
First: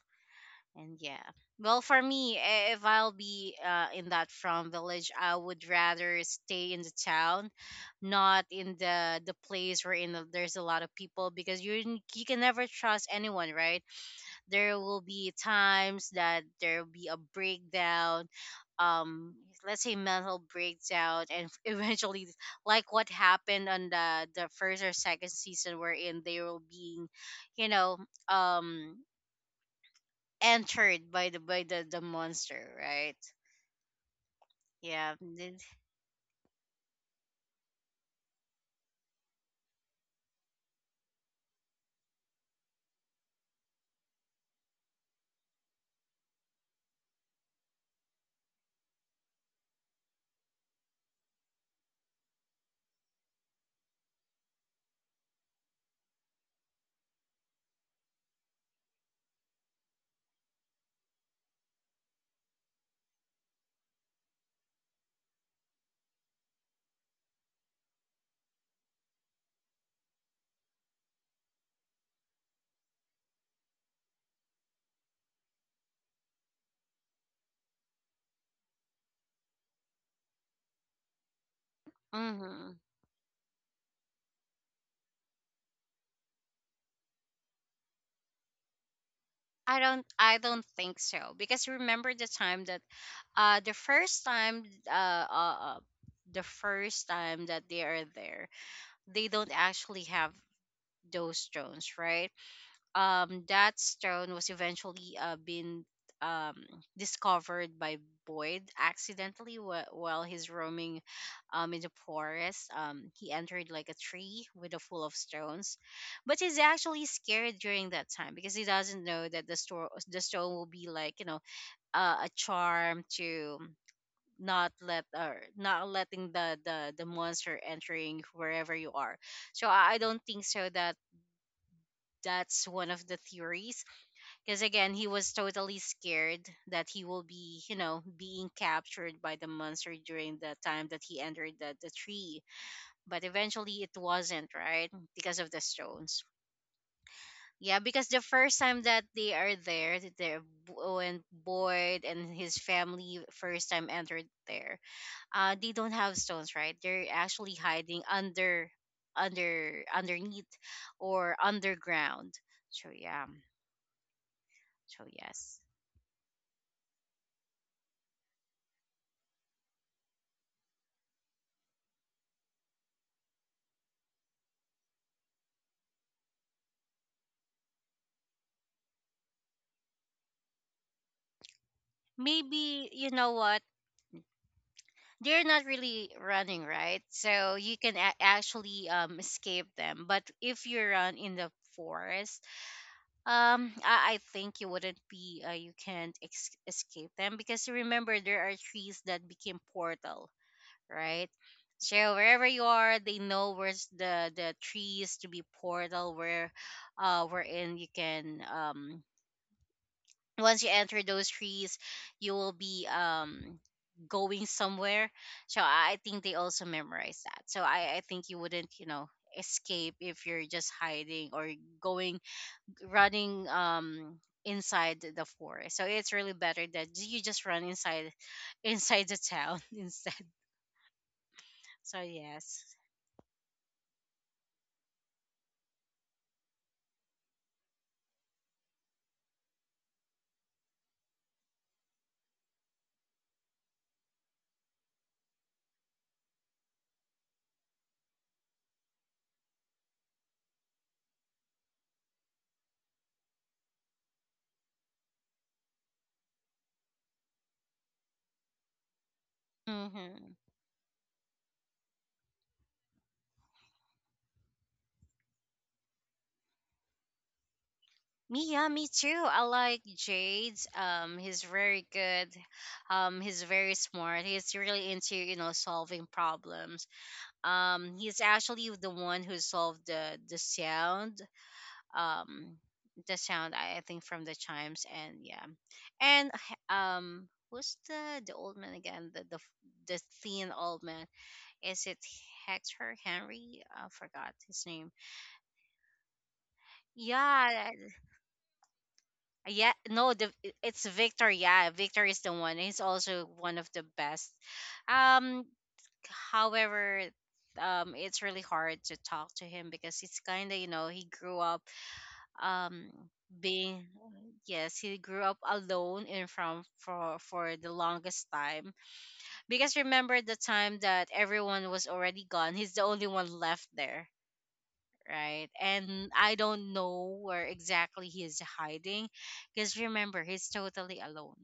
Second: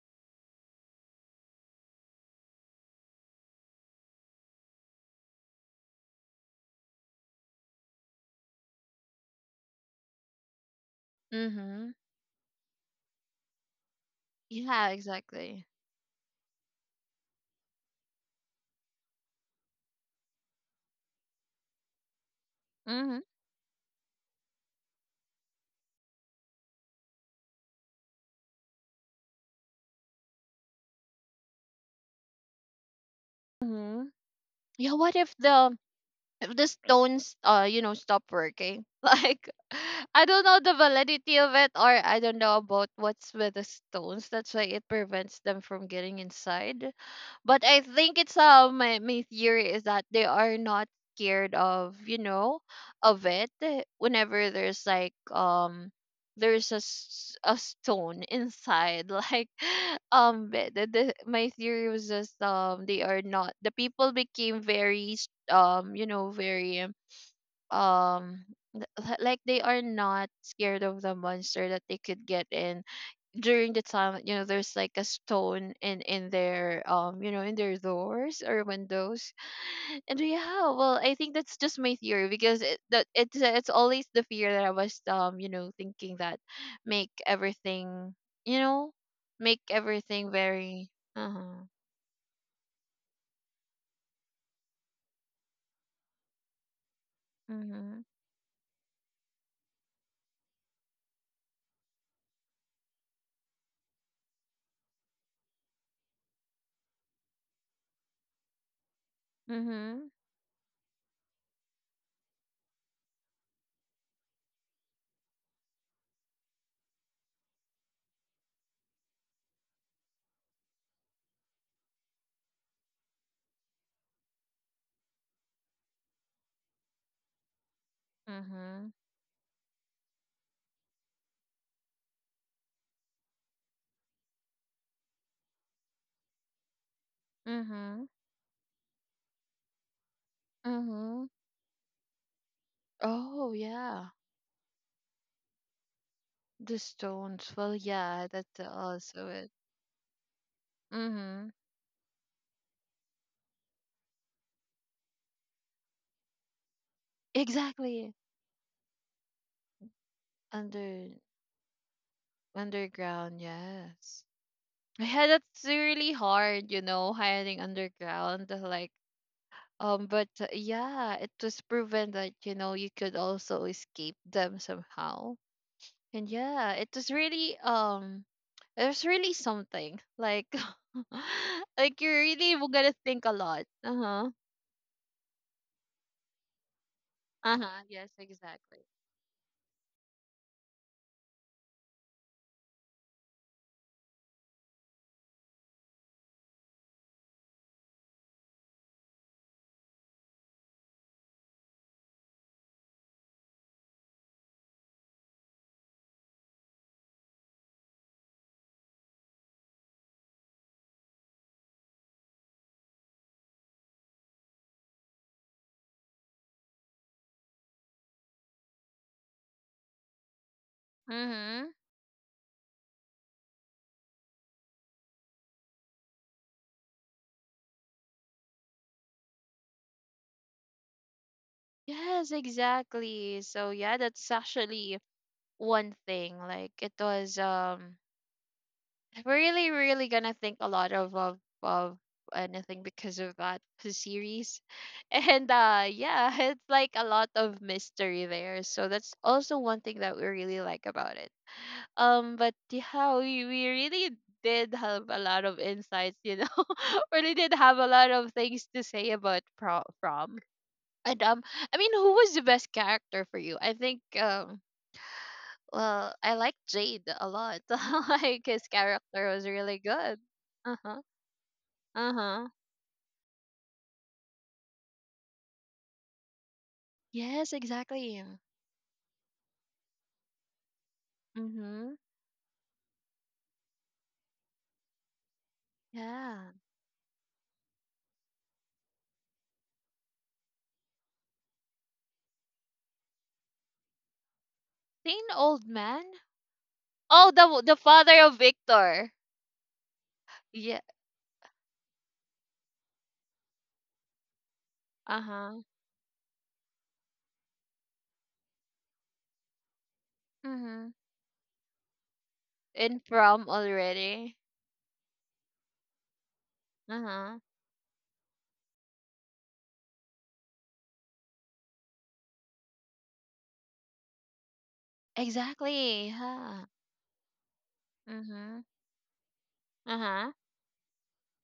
Speaker 1: And yeah. Well, for me, if I'll be, in that from village, I would rather stay in the town, not in the place where in there's a lot of people, because
Speaker 2: Mm-hmm.
Speaker 1: you can never trust anyone, right? There
Speaker 2: Yeah,
Speaker 1: will be
Speaker 2: exactly.
Speaker 1: times that there will be a breakdown, um, let's say, mental breakdown, and eventually, like what
Speaker 2: Mm-hmm.
Speaker 1: happened on the first or second season, wherein they were being, you know, um entered by the monster, right?
Speaker 2: Mm-hmm. Yeah,
Speaker 1: Yeah.
Speaker 2: what if the stones you know, stop working like I don't know the validity of it, or I don't know about what's with the stones, that's why it prevents them from getting inside. But I think it's my theory is that they are not scared of, you know, of it, whenever there's like there's a stone inside like my theory was just they are not, the people became very you know, very um like they are not scared of the monster that they could get in during the time, you know, there's like a stone in their you know, in their doors or windows. And yeah, well I think that's just my theory, because
Speaker 1: Mm-hmm.
Speaker 2: it that it's always the fear that I was you know, thinking that make everything you know make
Speaker 1: I don't
Speaker 2: everything
Speaker 1: I don't
Speaker 2: very
Speaker 1: think so,
Speaker 2: uh-huh.
Speaker 1: because remember the time that, uh the first time uh, uh uh, the first time that they
Speaker 2: Mm-hmm.
Speaker 1: are there, they don't actually have those drones, right? That stone was eventually, been, um, discovered by Boyd accidentally,
Speaker 2: Mm-hmm.
Speaker 1: while he's roaming, in the forest. He entered like a tree with a full of stones, but he's actually scared during that time because he doesn't know that the stone will be like, a charm to not let, or not letting the monster entering wherever
Speaker 2: Mm-hmm.
Speaker 1: you are. So I don't think so, that that's one of the theories, because again, he was totally scared that he will be,
Speaker 2: Mm-hmm.
Speaker 1: being captured by the monster during the time that he
Speaker 2: Hmm.
Speaker 1: entered the tree. But
Speaker 2: Oh
Speaker 1: eventually it
Speaker 2: yeah,
Speaker 1: wasn't, right? Because of the stones.
Speaker 2: the stones, well,
Speaker 1: Yeah, because the
Speaker 2: yeah,
Speaker 1: first
Speaker 2: that's
Speaker 1: time that
Speaker 2: also
Speaker 1: they
Speaker 2: it.
Speaker 1: are there, that they're, when
Speaker 2: Mm-hmm,
Speaker 1: Boyd and his family first time entered there, they don't have stones, right? They're actually hiding
Speaker 2: exactly.
Speaker 1: under, underneath,
Speaker 2: under
Speaker 1: or underground. So yeah,
Speaker 2: Underground, yes.
Speaker 1: so
Speaker 2: Yeah,
Speaker 1: yes.
Speaker 2: that's really hard, you know, hiding underground. Like, but yeah, it was proven that, you know, you could also escape them somehow. And yeah, it was really something. Like like you really were
Speaker 1: Maybe,
Speaker 2: gonna
Speaker 1: you
Speaker 2: think a
Speaker 1: know what,
Speaker 2: lot. Uh huh.
Speaker 1: they're not really running, right? So
Speaker 2: Uh
Speaker 1: you
Speaker 2: huh.
Speaker 1: can,
Speaker 2: Yes, exactly.
Speaker 1: actually, escape them, but if you run in the forest, I think you wouldn't be, you can't, escape them, because remember there are trees that became portal, right? So wherever you are, they know where's the trees to be portal, where, wherein you can, once you enter those trees, you will be, going somewhere. So I think they also memorize that, so I think you wouldn't, escape if you're just hiding or
Speaker 2: Mm-hmm.
Speaker 1: going, running, inside the forest, so it's really better that you just run inside inside the town instead. So
Speaker 2: Yes,
Speaker 1: yes.
Speaker 2: exactly. So yeah, that's actually one thing. Like it was we're really, really gonna think a lot of anything because of that series. And yeah, it's like a lot of mystery there. So that's also one thing that we really like about it. But yeah, we really did have a lot of insights, you know. really did have a lot of things to say about
Speaker 1: Hmm.
Speaker 2: from. And I mean, who was the best character for you? I think well, I like Jade a lot. Like
Speaker 1: Me,
Speaker 2: his
Speaker 1: yeah, me too.
Speaker 2: character
Speaker 1: I
Speaker 2: was really
Speaker 1: like
Speaker 2: good.
Speaker 1: Jade's.
Speaker 2: Uh huh.
Speaker 1: He's very
Speaker 2: Uh
Speaker 1: good.
Speaker 2: huh.
Speaker 1: He's very smart. He's really into, solving problems.
Speaker 2: Yes,
Speaker 1: He's
Speaker 2: exactly.
Speaker 1: actually the one who solved the sound.
Speaker 2: Mm-hmm.
Speaker 1: Um, the sound, I think, from the chimes. And yeah, and,
Speaker 2: Yeah.
Speaker 1: who's the old man again? The thin old man. Is it Hector Henry? I forgot his name.
Speaker 2: Thin old man. Oh,
Speaker 1: Yeah.
Speaker 2: the father of Victor.
Speaker 1: Yeah, no,
Speaker 2: Yeah.
Speaker 1: it's Victor. Yeah, Victor is the one. He's also one of the best.
Speaker 2: Uh
Speaker 1: Um,
Speaker 2: huh.
Speaker 1: However, it's really hard to talk to him, because it's kind of,
Speaker 2: Mm-hmm.
Speaker 1: he grew up, um
Speaker 2: In from
Speaker 1: being,
Speaker 2: already.
Speaker 1: yes, he grew up alone in from
Speaker 2: Uh
Speaker 1: for
Speaker 2: huh.
Speaker 1: the longest time, because remember the time that everyone was already gone, he's the only one left there, right? And
Speaker 2: Exactly.
Speaker 1: I
Speaker 2: Yeah.
Speaker 1: don't know where exactly he is
Speaker 2: Mm-hmm.
Speaker 1: hiding, because
Speaker 2: Uh
Speaker 1: remember,
Speaker 2: huh.
Speaker 1: he's totally alone.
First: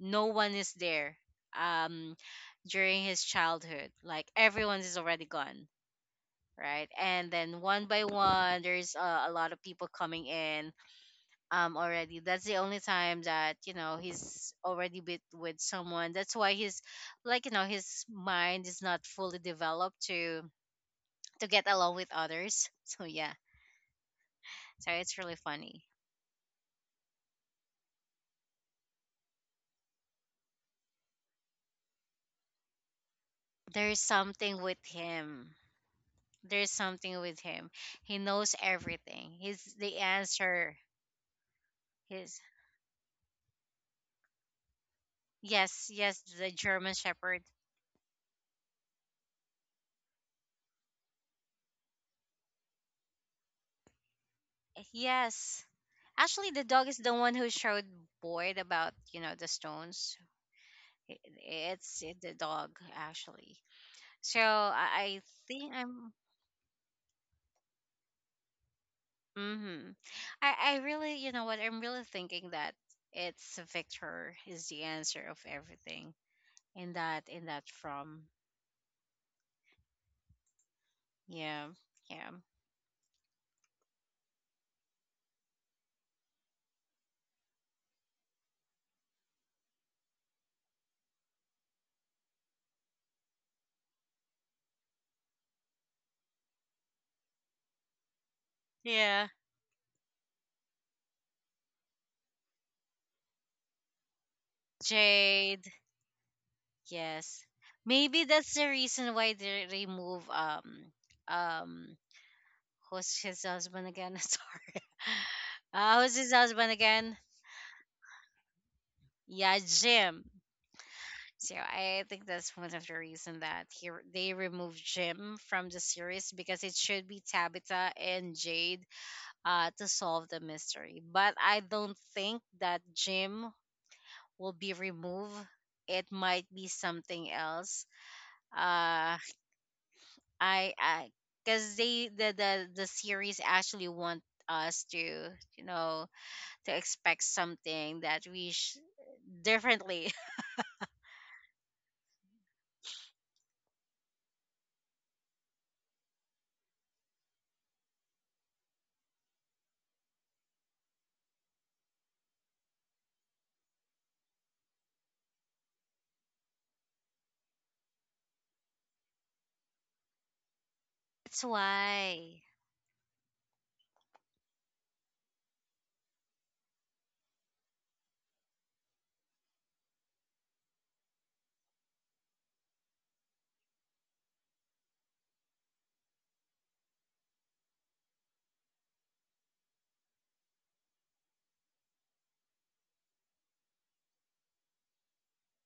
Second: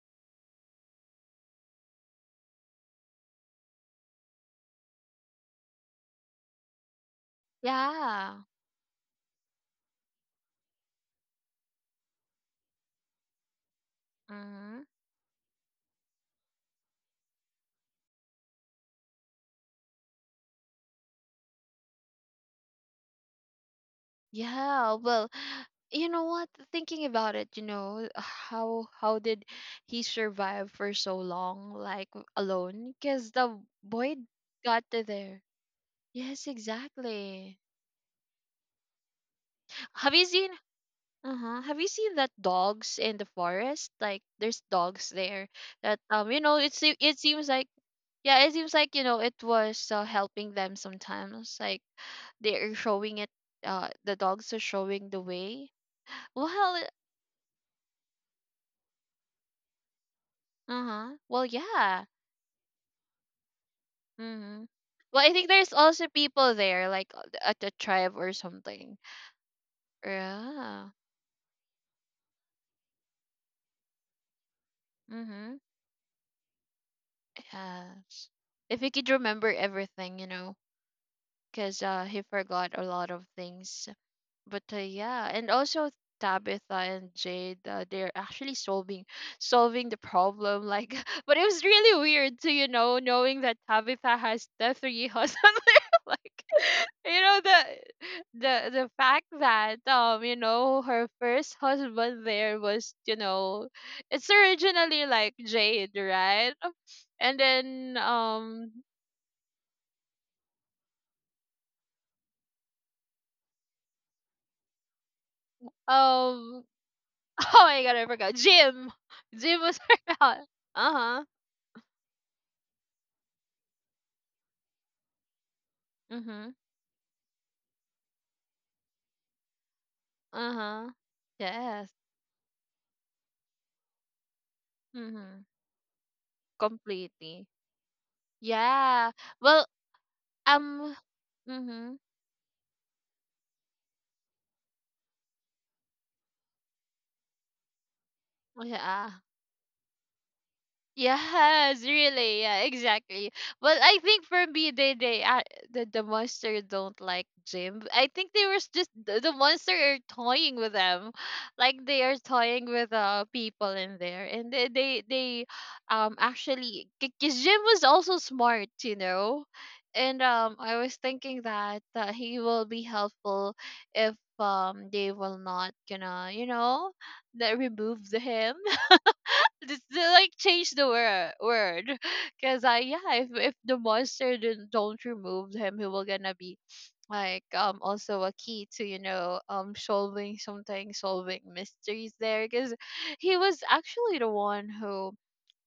Speaker 1: No one is there, um, during his childhood. Like, everyone is already gone, right? And then one by
Speaker 2: Yeah.
Speaker 1: one, there's, a lot of people coming in, already. That's the only time that, he's
Speaker 2: Mm-hmm.
Speaker 1: already bit with someone. That's why he's like, his mind is not fully developed to get along with others. So yeah. So
Speaker 2: Yeah,
Speaker 1: it's
Speaker 2: well,
Speaker 1: really funny.
Speaker 2: you know what? Thinking about it, you know, how did he survive for so long, like alone? Because the
Speaker 1: There's
Speaker 2: boy
Speaker 1: something
Speaker 2: got
Speaker 1: with
Speaker 2: to there.
Speaker 1: him.
Speaker 2: Yes,
Speaker 1: There's something with
Speaker 2: exactly.
Speaker 1: him. He knows everything. He's the
Speaker 2: Have you seen?
Speaker 1: answer.
Speaker 2: Uh-huh. Have you seen that
Speaker 1: He's,
Speaker 2: dogs in the forest? Like there's dogs there
Speaker 1: yes,
Speaker 2: that
Speaker 1: yes,
Speaker 2: you
Speaker 1: the
Speaker 2: know,
Speaker 1: German
Speaker 2: it
Speaker 1: Shepherd.
Speaker 2: seems like, yeah, it seems like, you know, it was helping them sometimes, like they are showing it, the dogs are showing the
Speaker 1: Yes.
Speaker 2: way. Well,
Speaker 1: Actually, the dog is the one who showed Boyd about, the stones.
Speaker 2: uh-huh. Well, yeah.
Speaker 1: It's the dog actually. So
Speaker 2: Mm-hmm.
Speaker 1: I
Speaker 2: Well, I think there's
Speaker 1: think
Speaker 2: also
Speaker 1: I'm.
Speaker 2: people there, like at the tribe or something.
Speaker 1: Mm-hmm. I
Speaker 2: Yeah.
Speaker 1: really, you know what, I'm really thinking that it's Victor is the answer of
Speaker 2: Mm-hmm.
Speaker 1: everything in that from.
Speaker 2: Yes. If he could remember everything, you know,
Speaker 1: Yeah.
Speaker 2: because he
Speaker 1: Yeah.
Speaker 2: forgot a lot of things. But yeah, and also Tabitha and Jade they're actually solving the problem, like but it was really weird to, you know, knowing that Tabitha has the three husbands. Like you know, the fact
Speaker 1: Yeah.
Speaker 2: that you know, her first husband there was, you know, it's originally like
Speaker 1: Jade.
Speaker 2: Jade, right? And
Speaker 1: Yes.
Speaker 2: then
Speaker 1: Maybe that's the reason why they remove, um who's his husband again? Sorry. Who's his
Speaker 2: um
Speaker 1: husband again?
Speaker 2: oh my god, I forgot Jim. Jim
Speaker 1: Yeah,
Speaker 2: was
Speaker 1: Jim.
Speaker 2: her, uh-huh.
Speaker 1: So I think that's one of the reason that they removed Jim from the series
Speaker 2: Hmm.
Speaker 1: because it should be Tabitha and Jade, to solve the
Speaker 2: Uh-huh.
Speaker 1: mystery. But I
Speaker 2: Yes.
Speaker 1: don't think that Jim will be removed.
Speaker 2: Mhm.
Speaker 1: It might be something
Speaker 2: Completely.
Speaker 1: else.
Speaker 2: Yeah.
Speaker 1: Uh,
Speaker 2: Well,
Speaker 1: I,
Speaker 2: um
Speaker 1: I, because
Speaker 2: mhm.
Speaker 1: the series actually want us to, to expect something that,
Speaker 2: Yeah.
Speaker 1: differently.
Speaker 2: Yes, really. Yeah, exactly. Well, I think for me, the monster don't like Jim. I think they were just the monster are toying with them, like they are toying with people in there, and they actually because Jim was also smart, you know, and I was thinking
Speaker 1: That's
Speaker 2: that he
Speaker 1: why.
Speaker 2: will be helpful if they will not gonna, you know, that remove the him just to, like change the word because I yeah if the monster didn't, don't remove him, he will gonna be like also a key to, you know, solving mysteries there, because he was actually the one who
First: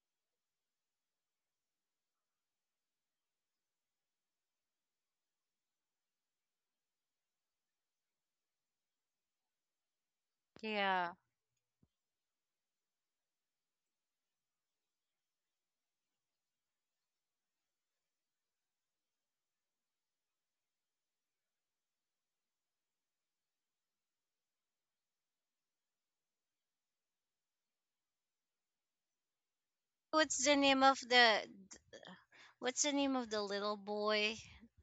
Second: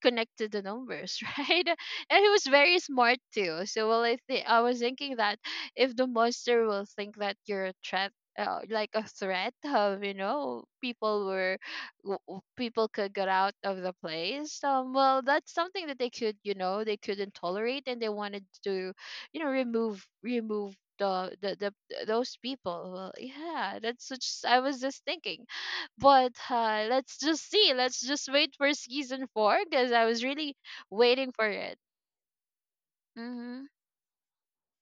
Speaker 2: connect to the numbers, right? And he was very smart too. So well, I was thinking that if the monster will think that you're a threat, like a threat of, you know,
Speaker 1: Yeah.
Speaker 2: people were people could get out of the place. Well, that's something that they couldn't tolerate, and they wanted to, you know, remove remove. The those people. Well, yeah, that's such I was just thinking. But let's just see. Let's just wait for season 4, because I was
Speaker 1: What's the
Speaker 2: really
Speaker 1: name of
Speaker 2: waiting for
Speaker 1: the
Speaker 2: it.
Speaker 1: What's the name of the
Speaker 2: Mm-hmm.
Speaker 1: little boy?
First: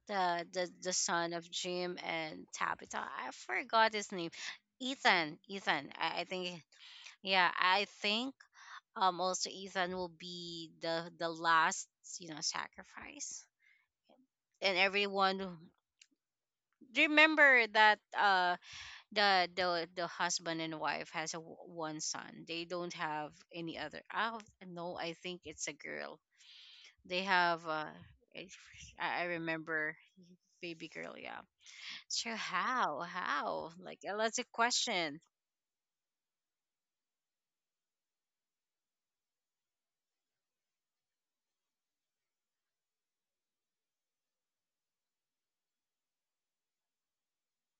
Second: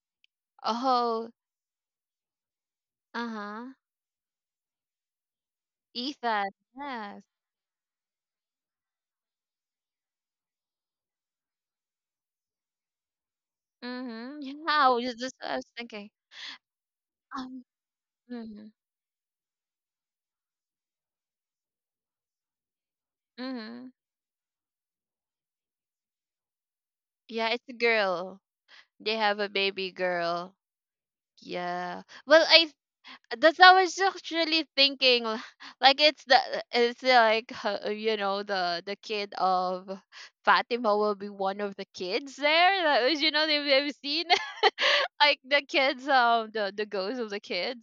Speaker 1: The
Speaker 2: Oh,
Speaker 1: son of Jim and Tabitha.
Speaker 2: uh
Speaker 1: I
Speaker 2: huh.
Speaker 1: forgot his name. Ethan. Ethan. I
Speaker 2: Ethan.
Speaker 1: think.
Speaker 2: Yes.
Speaker 1: Yeah, I think, also Ethan will be the last, sacrifice,
Speaker 2: Mm-hmm. Yeah,
Speaker 1: and
Speaker 2: I
Speaker 1: everyone
Speaker 2: was thinking.
Speaker 1: do
Speaker 2: Um.
Speaker 1: remember that,
Speaker 2: Mm-hmm.
Speaker 1: the husband and wife has a, one son. They don't have any
Speaker 2: Mm-hmm.
Speaker 1: other. Oh no, I think it's a girl. They
Speaker 2: Yeah,
Speaker 1: have,
Speaker 2: it's a girl.
Speaker 1: I
Speaker 2: They
Speaker 1: I
Speaker 2: have a baby
Speaker 1: remember,
Speaker 2: girl.
Speaker 1: baby girl. Yeah.
Speaker 2: Yeah.
Speaker 1: So,
Speaker 2: Well,
Speaker 1: how
Speaker 2: I was
Speaker 1: like, that's a
Speaker 2: actually
Speaker 1: question.
Speaker 2: thinking like it's like you know, the kid of Fatima will be one of the kids there that was, you know, they've seen like the kids, the ghosts of the kids.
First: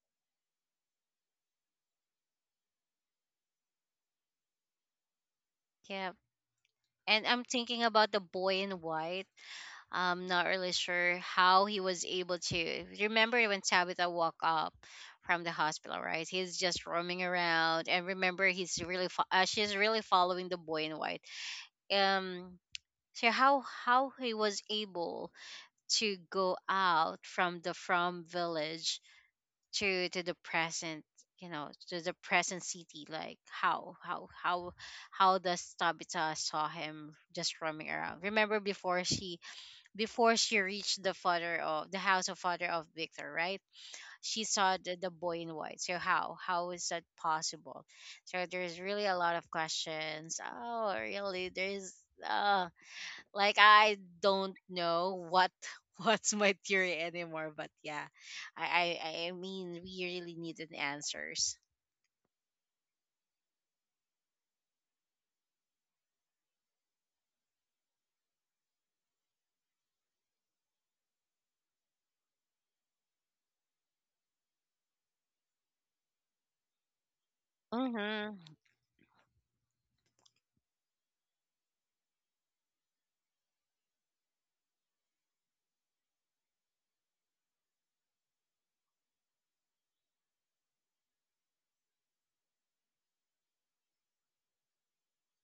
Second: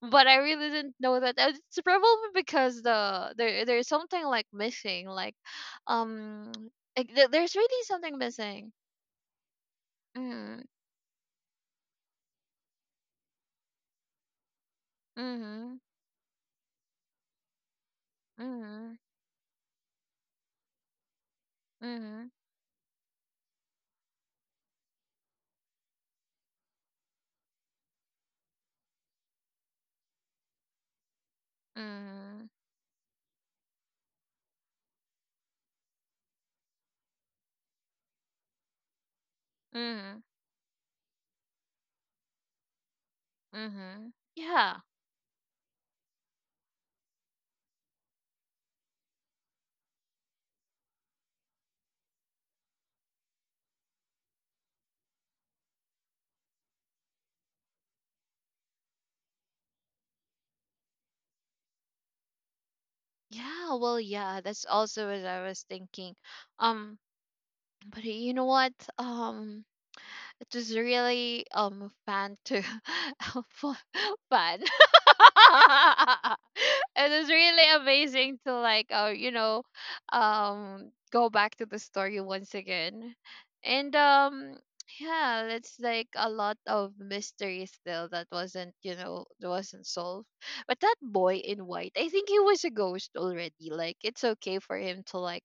Speaker 2: But I really didn't know that. It's probably because there's something like missing,
Speaker 1: Yeah.
Speaker 2: um like,
Speaker 1: And I'm
Speaker 2: there's really
Speaker 1: thinking about
Speaker 2: something
Speaker 1: the boy
Speaker 2: missing.
Speaker 1: in white. I'm not
Speaker 2: Mm-hmm,
Speaker 1: really sure how he was able to. Remember when Tabitha woke up from the
Speaker 2: mm-hmm,
Speaker 1: hospital, right? He's just roaming around, and remember
Speaker 2: mm-hmm,
Speaker 1: she's really following the boy in white.
Speaker 2: mm-hmm,
Speaker 1: Um, so how he was able to go out from the from village to the present, you know, to the
Speaker 2: mm-hmm.
Speaker 1: present city. Like how how does Tabitha saw him just roaming around? Remember
Speaker 2: Mm-hmm.
Speaker 1: before she reached the father of the house of father of Victor, right?
Speaker 2: Mm-hmm.
Speaker 1: She saw
Speaker 2: Yeah.
Speaker 1: the boy in white. So how is that possible? So there's really a lot of questions. Oh really, there's uh like I don't know what what's my theory anymore. But yeah, I mean we really needed answers.
Speaker 2: Yeah, well, yeah, that's also what I was thinking. Um, but you know what? It was really fun to fu- fun. It was really
Speaker 1: Mm-hmm.
Speaker 2: amazing to like you know, go back to the story once again. And yeah, it's like a lot of mystery still that wasn't, you know, that wasn't solved. But that boy in white, I think he was a ghost already. Like it's okay for him to like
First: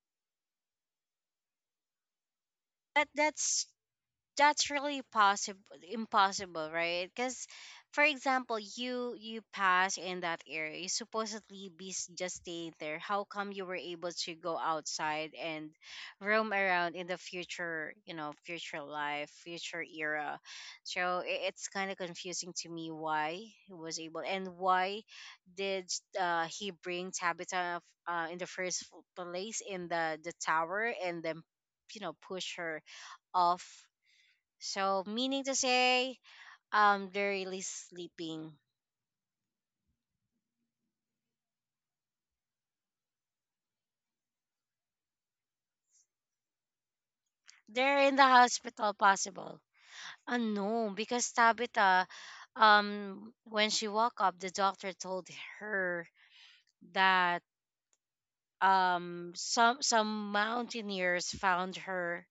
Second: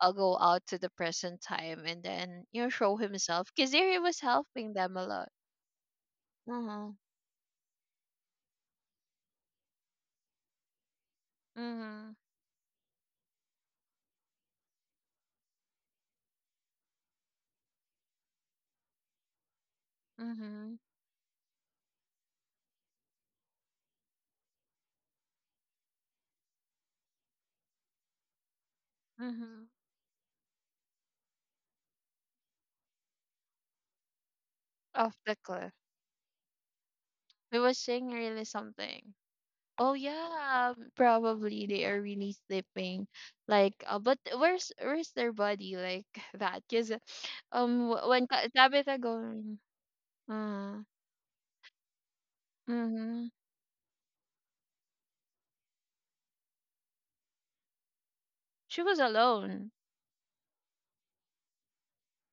Speaker 2: I'll go out to the present time and then show
Speaker 1: But
Speaker 2: himself
Speaker 1: that's
Speaker 2: because there he was
Speaker 1: that's
Speaker 2: helping them
Speaker 1: really
Speaker 2: a lot.
Speaker 1: possible, impossible,
Speaker 2: Mhm,
Speaker 1: right? Because for example, you pass in that area, you supposedly be
Speaker 2: mhm,
Speaker 1: just staying there. How come you were able to go outside and roam around in the future? You know, future life, future era.
Speaker 2: mhm,
Speaker 1: So it's kind of confusing to me why he was able and why did he bring Tabitha in the first
Speaker 2: mhm.
Speaker 1: place in the tower and then you know push her off. So,
Speaker 2: Off the
Speaker 1: meaning to
Speaker 2: cliff,
Speaker 1: say, they're
Speaker 2: he
Speaker 1: really
Speaker 2: was saying really
Speaker 1: sleeping.
Speaker 2: something. Oh yeah, probably they are really sleeping. Like, but where's their body like that? Cause
Speaker 1: They're in the
Speaker 2: when
Speaker 1: hospital,
Speaker 2: Tabitha going,
Speaker 1: possible.
Speaker 2: mm,
Speaker 1: No, because Tabitha,
Speaker 2: mhm,
Speaker 1: when she woke up, the doctor told her that
Speaker 2: she was
Speaker 1: um,
Speaker 2: alone.
Speaker 1: some some mountaineers found her,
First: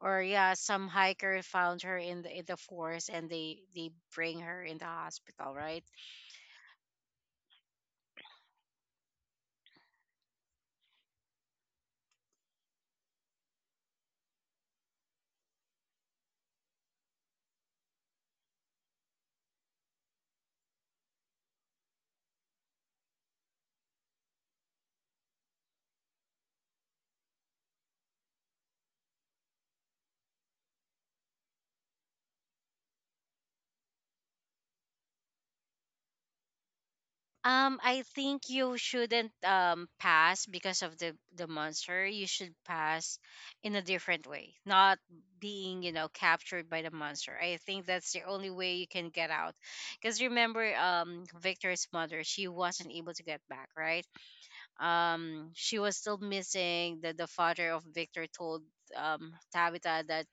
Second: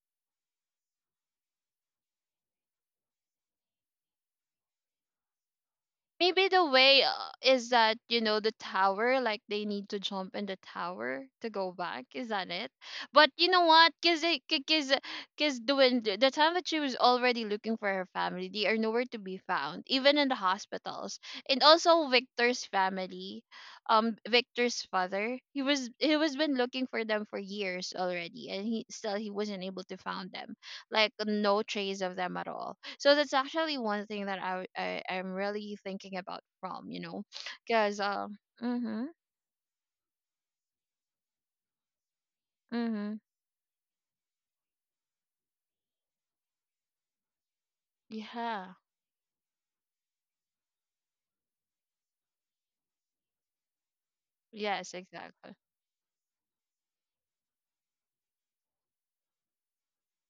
Speaker 1: or yeah, some hiker found her in the forest, and they bring her in the hospital, right?
Speaker 2: Maybe the way is that you know the tower, like they need to jump in the tower to go back. Is that it? But you know what? Cause, uh, Cause when the time that she was already looking for her family, they are nowhere to be found, even in the hospitals. And also Victor's family, Victor's father, he was been looking for them for years already, and he wasn't able to find them like no trace of them at all. So that's actually one thing that I am really thinking about from, because
Speaker 1: I think you
Speaker 2: mhm
Speaker 1: shouldn't pass because of the monster. You should pass
Speaker 2: mhm
Speaker 1: in a different way, not being you know captured by the monster. I think that's the only way
Speaker 2: yeah
Speaker 1: you can get out. Because remember, Victor's mother, she wasn't able to get back, right?
Speaker 2: yes exactly
Speaker 1: She was still missing. The father of Victor told Tabitha that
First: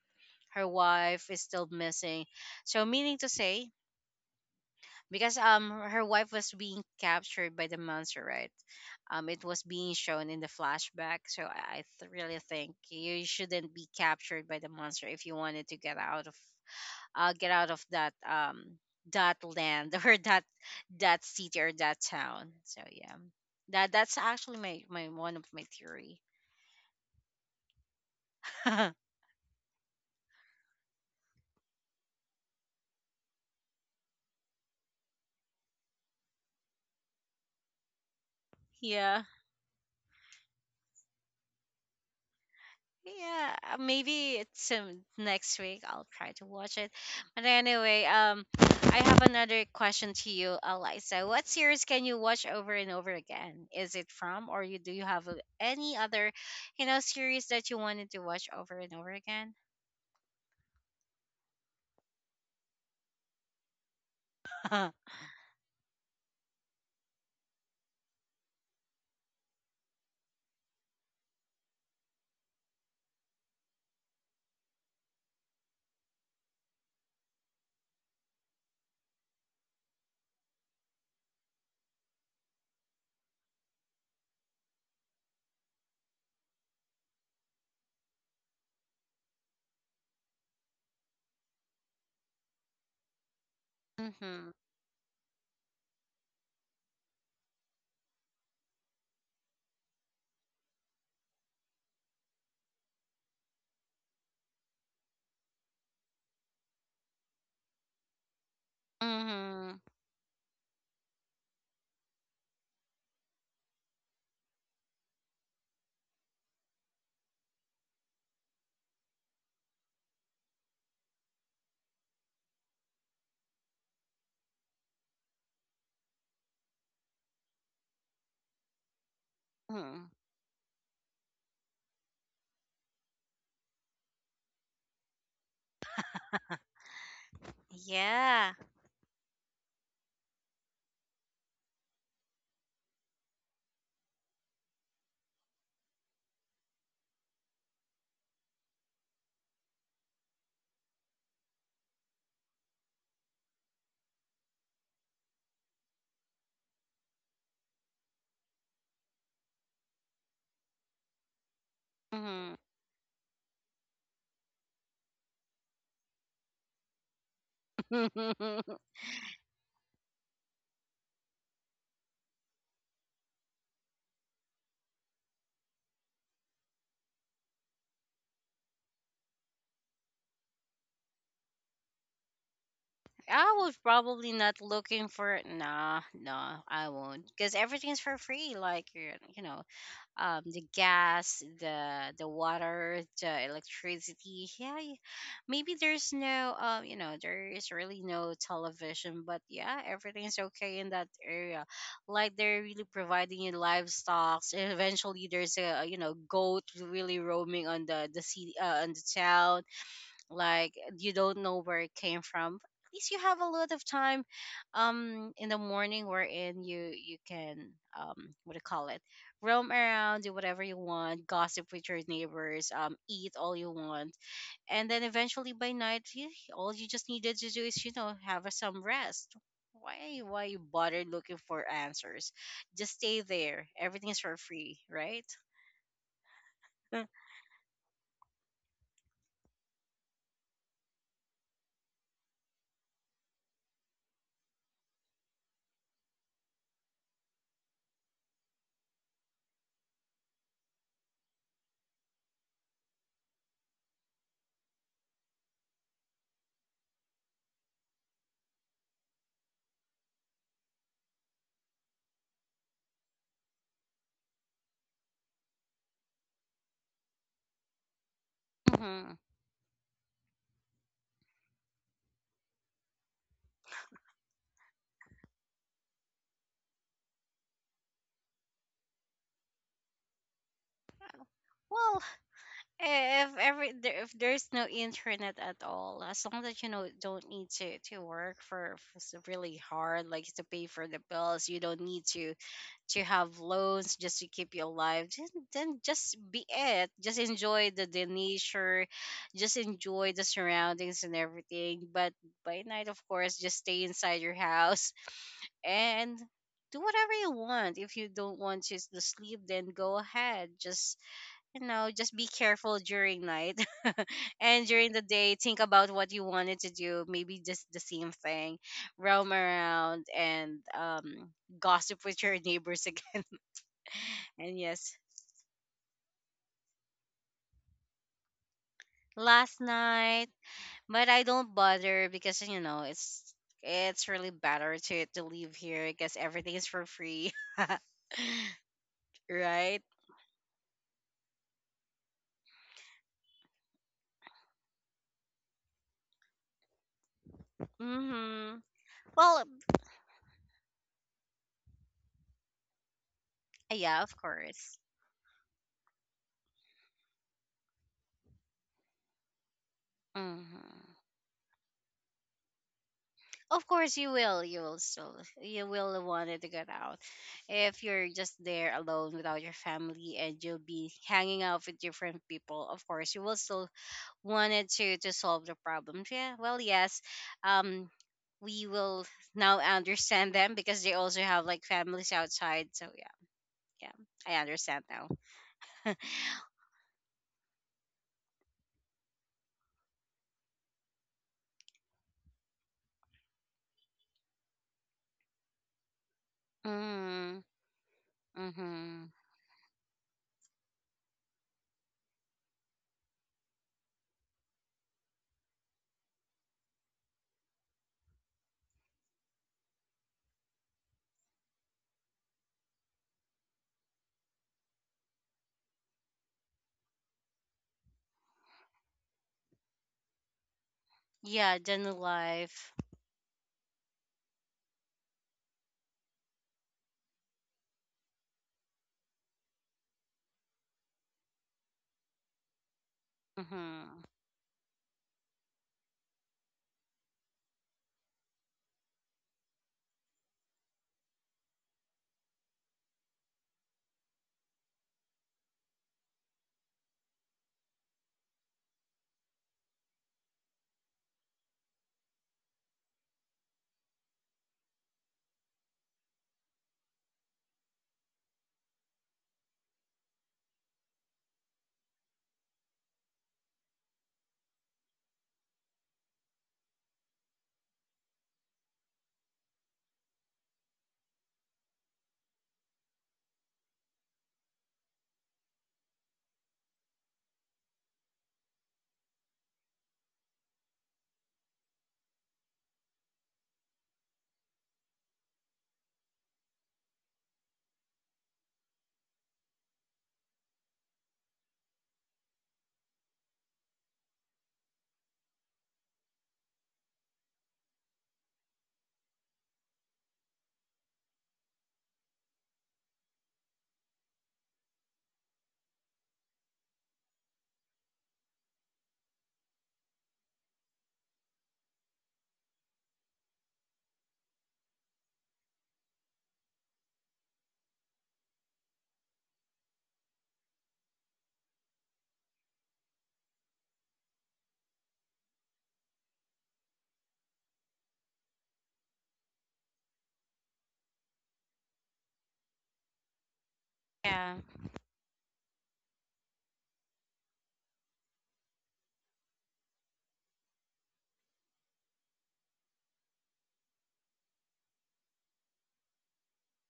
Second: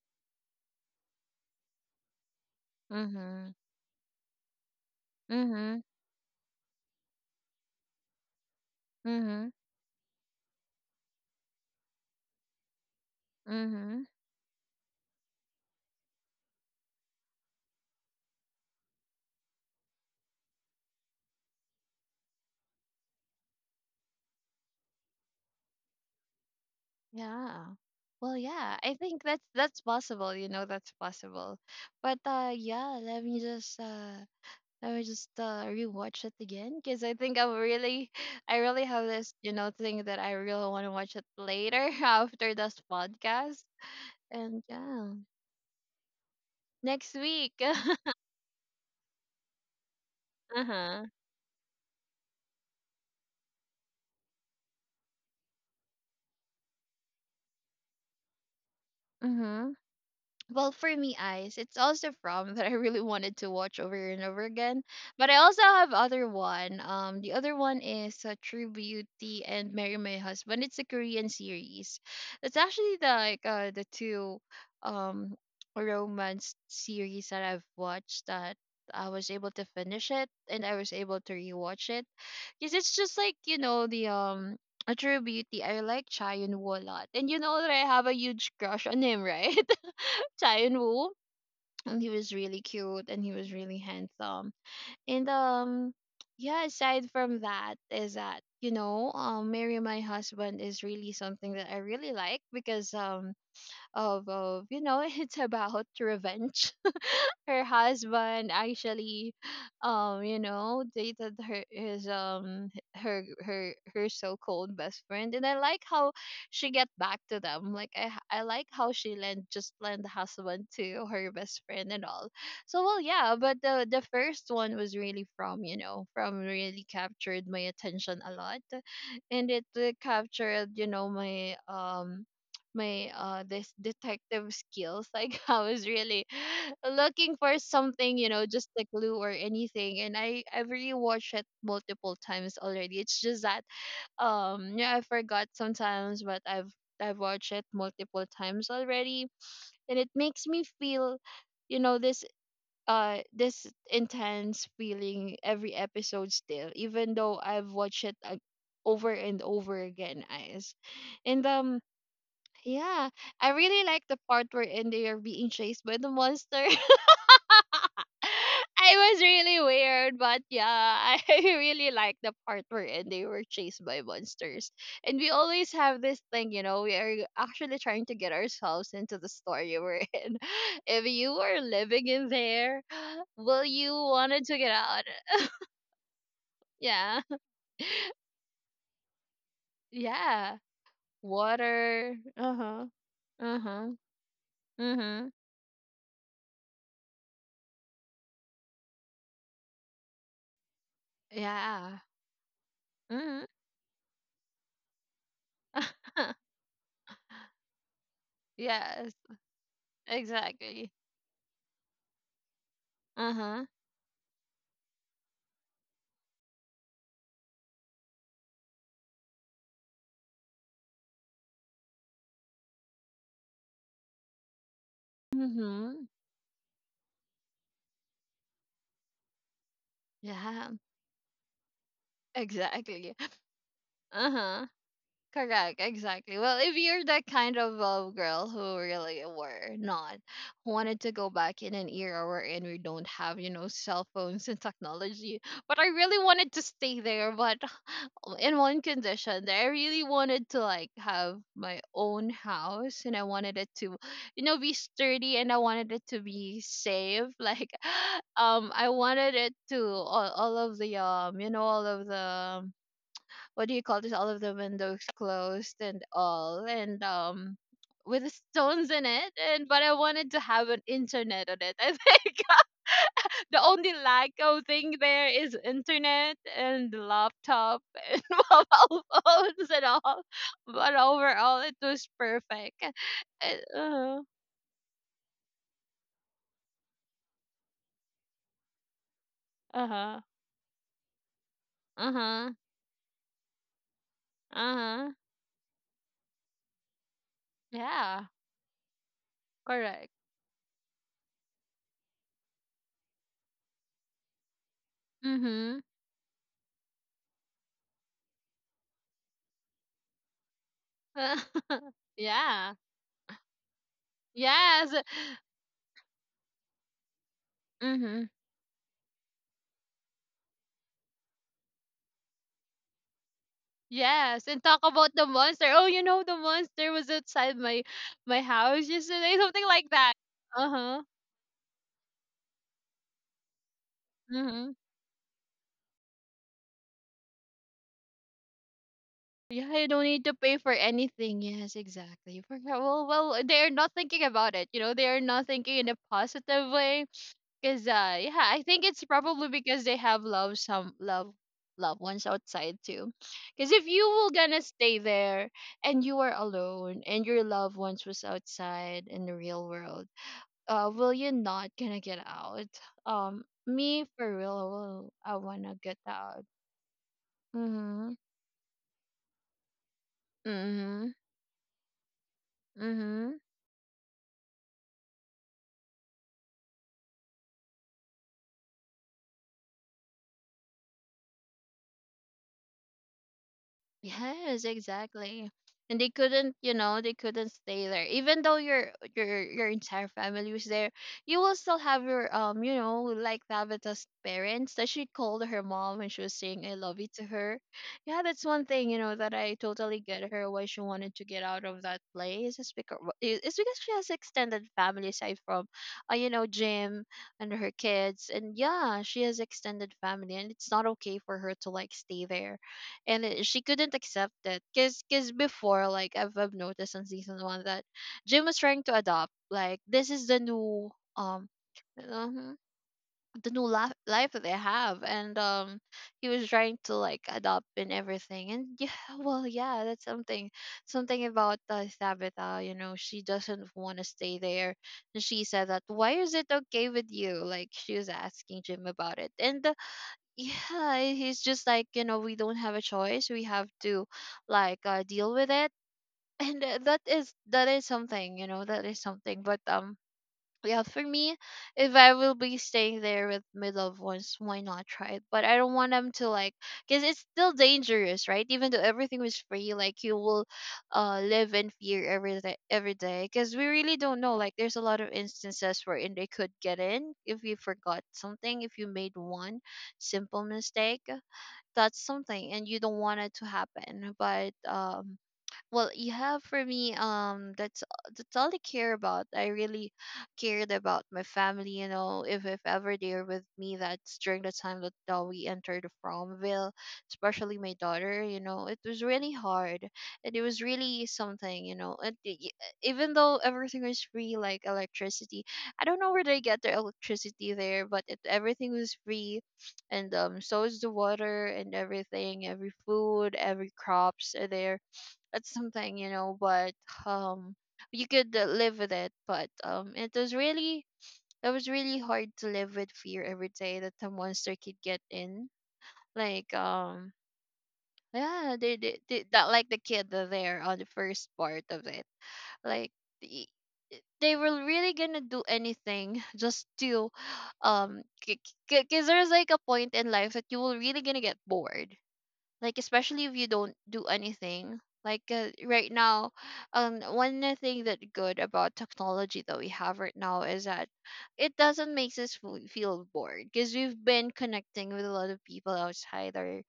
Speaker 1: her wife is still missing. So meaning to
Speaker 2: mhm
Speaker 1: say, because
Speaker 2: mhm
Speaker 1: her wife was being captured by the monster, right? Um, it
Speaker 2: mhm
Speaker 1: was being shown in the flashback. So I really think you shouldn't be
Speaker 2: mhm
Speaker 1: captured by the monster if you wanted to get out of that that land or that that city or that town. So yeah, that that's actually my my one of my theory.
Speaker 2: yeah. Well, yeah, I think that's possible. You know, that's possible. But yeah, let me just I would just rewatch it again because I think I'm really, I really have
Speaker 1: Yeah.
Speaker 2: this, you know, thing that I really want to watch it later after this
Speaker 1: Yeah,
Speaker 2: podcast.
Speaker 1: maybe
Speaker 2: And
Speaker 1: it's
Speaker 2: yeah,
Speaker 1: next week. I'll try to watch it.
Speaker 2: next
Speaker 1: But
Speaker 2: week.
Speaker 1: anyway, I have another question to you,
Speaker 2: Uh huh.
Speaker 1: Eliza. What series can you watch over and over again? Is it from, or you do you have any other, you know, series that you wanted to watch over and over again?
Speaker 2: Mm-hmm. Well, for me, eyes it's also from that I really wanted to watch over and over again, but I also have other one. The other one is true beauty and marry my husband. It's a Korean series. It's actually the like the two um romance series that I've watched that I was able to finish it and I was able to rewatch it because it's just like you know the a true beauty. I like Cha Chaeyoon Woo a lot, and you know that I have a huge crush on him, right? Chien Woo. And he was really cute and he was really
Speaker 1: Mm-hmm.
Speaker 2: handsome. And yeah, aside from that is that, you know, marry my husband is really something that I really like because of you know, it's about revenge. Her husband actually
Speaker 1: Mm-hmm.
Speaker 2: you know dated her, his her so-called best friend, and I like how she get back to them. Like I like how she lent, just lent the husband to her best friend and all. So well yeah, but the first one was really from, you know, from really captured my attention a lot, and it
Speaker 1: Hmm.
Speaker 2: captured you know my my this detective skills like I was really looking for something, you know,
Speaker 1: Yeah.
Speaker 2: just a clue or anything, and I've rewatched it multiple times already. It's just that yeah, I forgot sometimes, but I've watched it multiple times already, and it makes me feel, you know, this this intense feeling every episode still, even though I've watched it over and over again, guys. And
Speaker 1: Mm-hmm.
Speaker 2: yeah, I really like the part wherein they are being chased by the monster. I was really weird, but yeah, I really like the part wherein they were chased by monsters. And we always have this thing, you know, we are actually trying to get ourselves into the story we're in. If you were living in there,
Speaker 1: I
Speaker 2: will
Speaker 1: was
Speaker 2: you
Speaker 1: probably
Speaker 2: wanted to
Speaker 1: not
Speaker 2: get out?
Speaker 1: looking for it. Nah, no, I
Speaker 2: Yeah,
Speaker 1: won't. Because everything's for free. Like, you know,
Speaker 2: yeah.
Speaker 1: the gas, the
Speaker 2: Water.
Speaker 1: the
Speaker 2: Uh huh.
Speaker 1: water, the
Speaker 2: Uh huh.
Speaker 1: electricity. Yeah,
Speaker 2: Mhm.
Speaker 1: maybe there's no, you know, there is really no television, but yeah, everything's okay in that area.
Speaker 2: Yeah.
Speaker 1: Like they're really providing
Speaker 2: Mhm.
Speaker 1: you livestock. Eventually, there's a you know goat really roaming on the city on the
Speaker 2: Yes,
Speaker 1: town. Like
Speaker 2: exactly.
Speaker 1: you don't know where it came from. At least you have a
Speaker 2: Uh-huh.
Speaker 1: lot of time in the morning wherein you can what do you call it, roam around, do whatever you want, gossip with your neighbors, eat all you want, and then eventually by night,
Speaker 2: Mm-hmm.
Speaker 1: you, all you just needed to do is you know have some rest. Why you
Speaker 2: Yeah,
Speaker 1: bother looking for answers? Just
Speaker 2: exactly.
Speaker 1: stay there, everything's for
Speaker 2: Uh-huh.
Speaker 1: free, right?
Speaker 2: Correct, exactly. Well, if you're that kind of girl who really were not wanted to go back in an era wherein we don't have, you know, cell phones and technology, but I really wanted to stay there, but in one condition that I really wanted to like have my own house, and I wanted it to you know be sturdy, and I wanted it to be safe like I wanted it to all of the you know all of the what do you call this, all of the windows closed and all, and with stones in
Speaker 1: Hmm.
Speaker 2: it, and but I wanted to have an internet on it. I think the only Lyco thing there is internet and laptop and mobile phones and all. But overall, it
Speaker 1: Well,
Speaker 2: was perfect. Uh
Speaker 1: eh, if if
Speaker 2: huh.
Speaker 1: there's no internet at all, as long as you know don't need to work for, really
Speaker 2: Uh
Speaker 1: hard,
Speaker 2: huh.
Speaker 1: like to pay for the bills, you don't need
Speaker 2: Uh huh.
Speaker 1: to have loans just to keep you alive,
Speaker 2: Uh-huh.
Speaker 1: then just be it, just enjoy the
Speaker 2: Yeah.
Speaker 1: nature, just
Speaker 2: Correct.
Speaker 1: enjoy the surroundings and everything. But by night, of course, just stay inside your house
Speaker 2: Mhm.
Speaker 1: and do whatever you want. If you don't want to sleep, then go ahead, just you know, just be
Speaker 2: Yeah.
Speaker 1: careful during night. And during
Speaker 2: Yes.
Speaker 1: the day, think about what you wanted to do. Maybe just the same
Speaker 2: Mhm.
Speaker 1: thing. Roam around and gossip with your neighbors again.
Speaker 2: Yes.
Speaker 1: And
Speaker 2: And talk
Speaker 1: yes,
Speaker 2: about the monster. Oh, you know the monster was outside my my house yesterday.
Speaker 1: last
Speaker 2: Something like that.
Speaker 1: night,
Speaker 2: Uh huh.
Speaker 1: but I don't bother because, you know, it's. It's really
Speaker 2: Mhm.
Speaker 1: better to leave here because everything is for free,
Speaker 2: Yeah,
Speaker 1: right?
Speaker 2: you don't need to pay for anything. Yes, exactly. For sure. Well, well, they are not thinking about it. You know, they are not thinking in a positive way. Cause, yeah,
Speaker 1: Mm-hmm.
Speaker 2: I think it's
Speaker 1: Well,
Speaker 2: probably because they have love loved ones outside too. Cause if
Speaker 1: yeah,
Speaker 2: you
Speaker 1: of
Speaker 2: were gonna
Speaker 1: course.
Speaker 2: stay there and you are alone and your loved ones was outside in the real world,
Speaker 1: Mm-hmm.
Speaker 2: will you not gonna get out?
Speaker 1: Of course
Speaker 2: Me
Speaker 1: you
Speaker 2: for
Speaker 1: will, you will
Speaker 2: real,
Speaker 1: still
Speaker 2: I
Speaker 1: you
Speaker 2: wanna get
Speaker 1: will want it
Speaker 2: out.
Speaker 1: to get out. If you're
Speaker 2: Mhm.
Speaker 1: just there alone without your family and you'll be
Speaker 2: Mhm.
Speaker 1: hanging out with different people, of course you will
Speaker 2: Mhm.
Speaker 1: still wanted to solve the problem. Yeah, well, yes, um, we will now understand them because they also have like families outside. So yeah, yeah, I
Speaker 2: Yes,
Speaker 1: understand now.
Speaker 2: exactly. And they couldn't, you know, they couldn't stay there. Even though your entire family was there, you will still have your you know, like Tabitha's parents that she called her mom when she was saying I love you to
Speaker 1: Mm,
Speaker 2: her. Yeah, that's one thing, you
Speaker 1: mm-hmm.
Speaker 2: know, that I totally get her why she wanted to get out of that place. It's because she has extended family aside from, you know, Jim and her kids, and yeah, she has extended family, and it's not okay for her to like stay there, and it, she couldn't accept it because before like I've noticed in season one that Jim was trying to adopt, like this is um
Speaker 1: Yeah then
Speaker 2: um,
Speaker 1: life.
Speaker 2: the new life that they have, and he was trying to like adopt and everything. And yeah, well yeah, that's something, something about Tabitha, you know, she doesn't want
Speaker 1: Mm-hmm.
Speaker 2: to stay there, and she said that why is it okay with you, like she was asking Jim about it. And yeah, he's just like, you know, we don't have a choice, we have to like deal with it. And that is, that is something, you know, that is something. But yeah, for me, if I will be staying there with my loved ones, why not try it? But I don't want them to like, because it's still dangerous, right? Even though everything was free, like you will, live in fear every day, every day. Because we really don't know. Like, there's a lot of instances wherein they could get in if you forgot something, if you made one simple mistake. That's something, and you don't want it to happen. But well, you have for me, that's all I care about. I really cared about my family, you know, if ever they're with me, that's during the time that we entered Fromville, especially my daughter, you know, it was really hard, and it was really something, you know. And even though everything was free, like electricity, I don't know where they get their electricity there, but it, everything was free, and so is the water and everything, every food, every crops are there. That's something, you know, but um you could live with it, but it was really, it was really hard to live with fear every day that the monster could get in, like yeah, they that like the kid there on the first part of it, like the- they were really gonna do anything just to um because there's like a point in life that you will really gonna get bored, like especially if you don't do
Speaker 1: Yeah,
Speaker 2: anything, like right now. One thing that good about technology that we have right now is that it doesn't make us feel bored because we've been connecting with a lot of people outside our,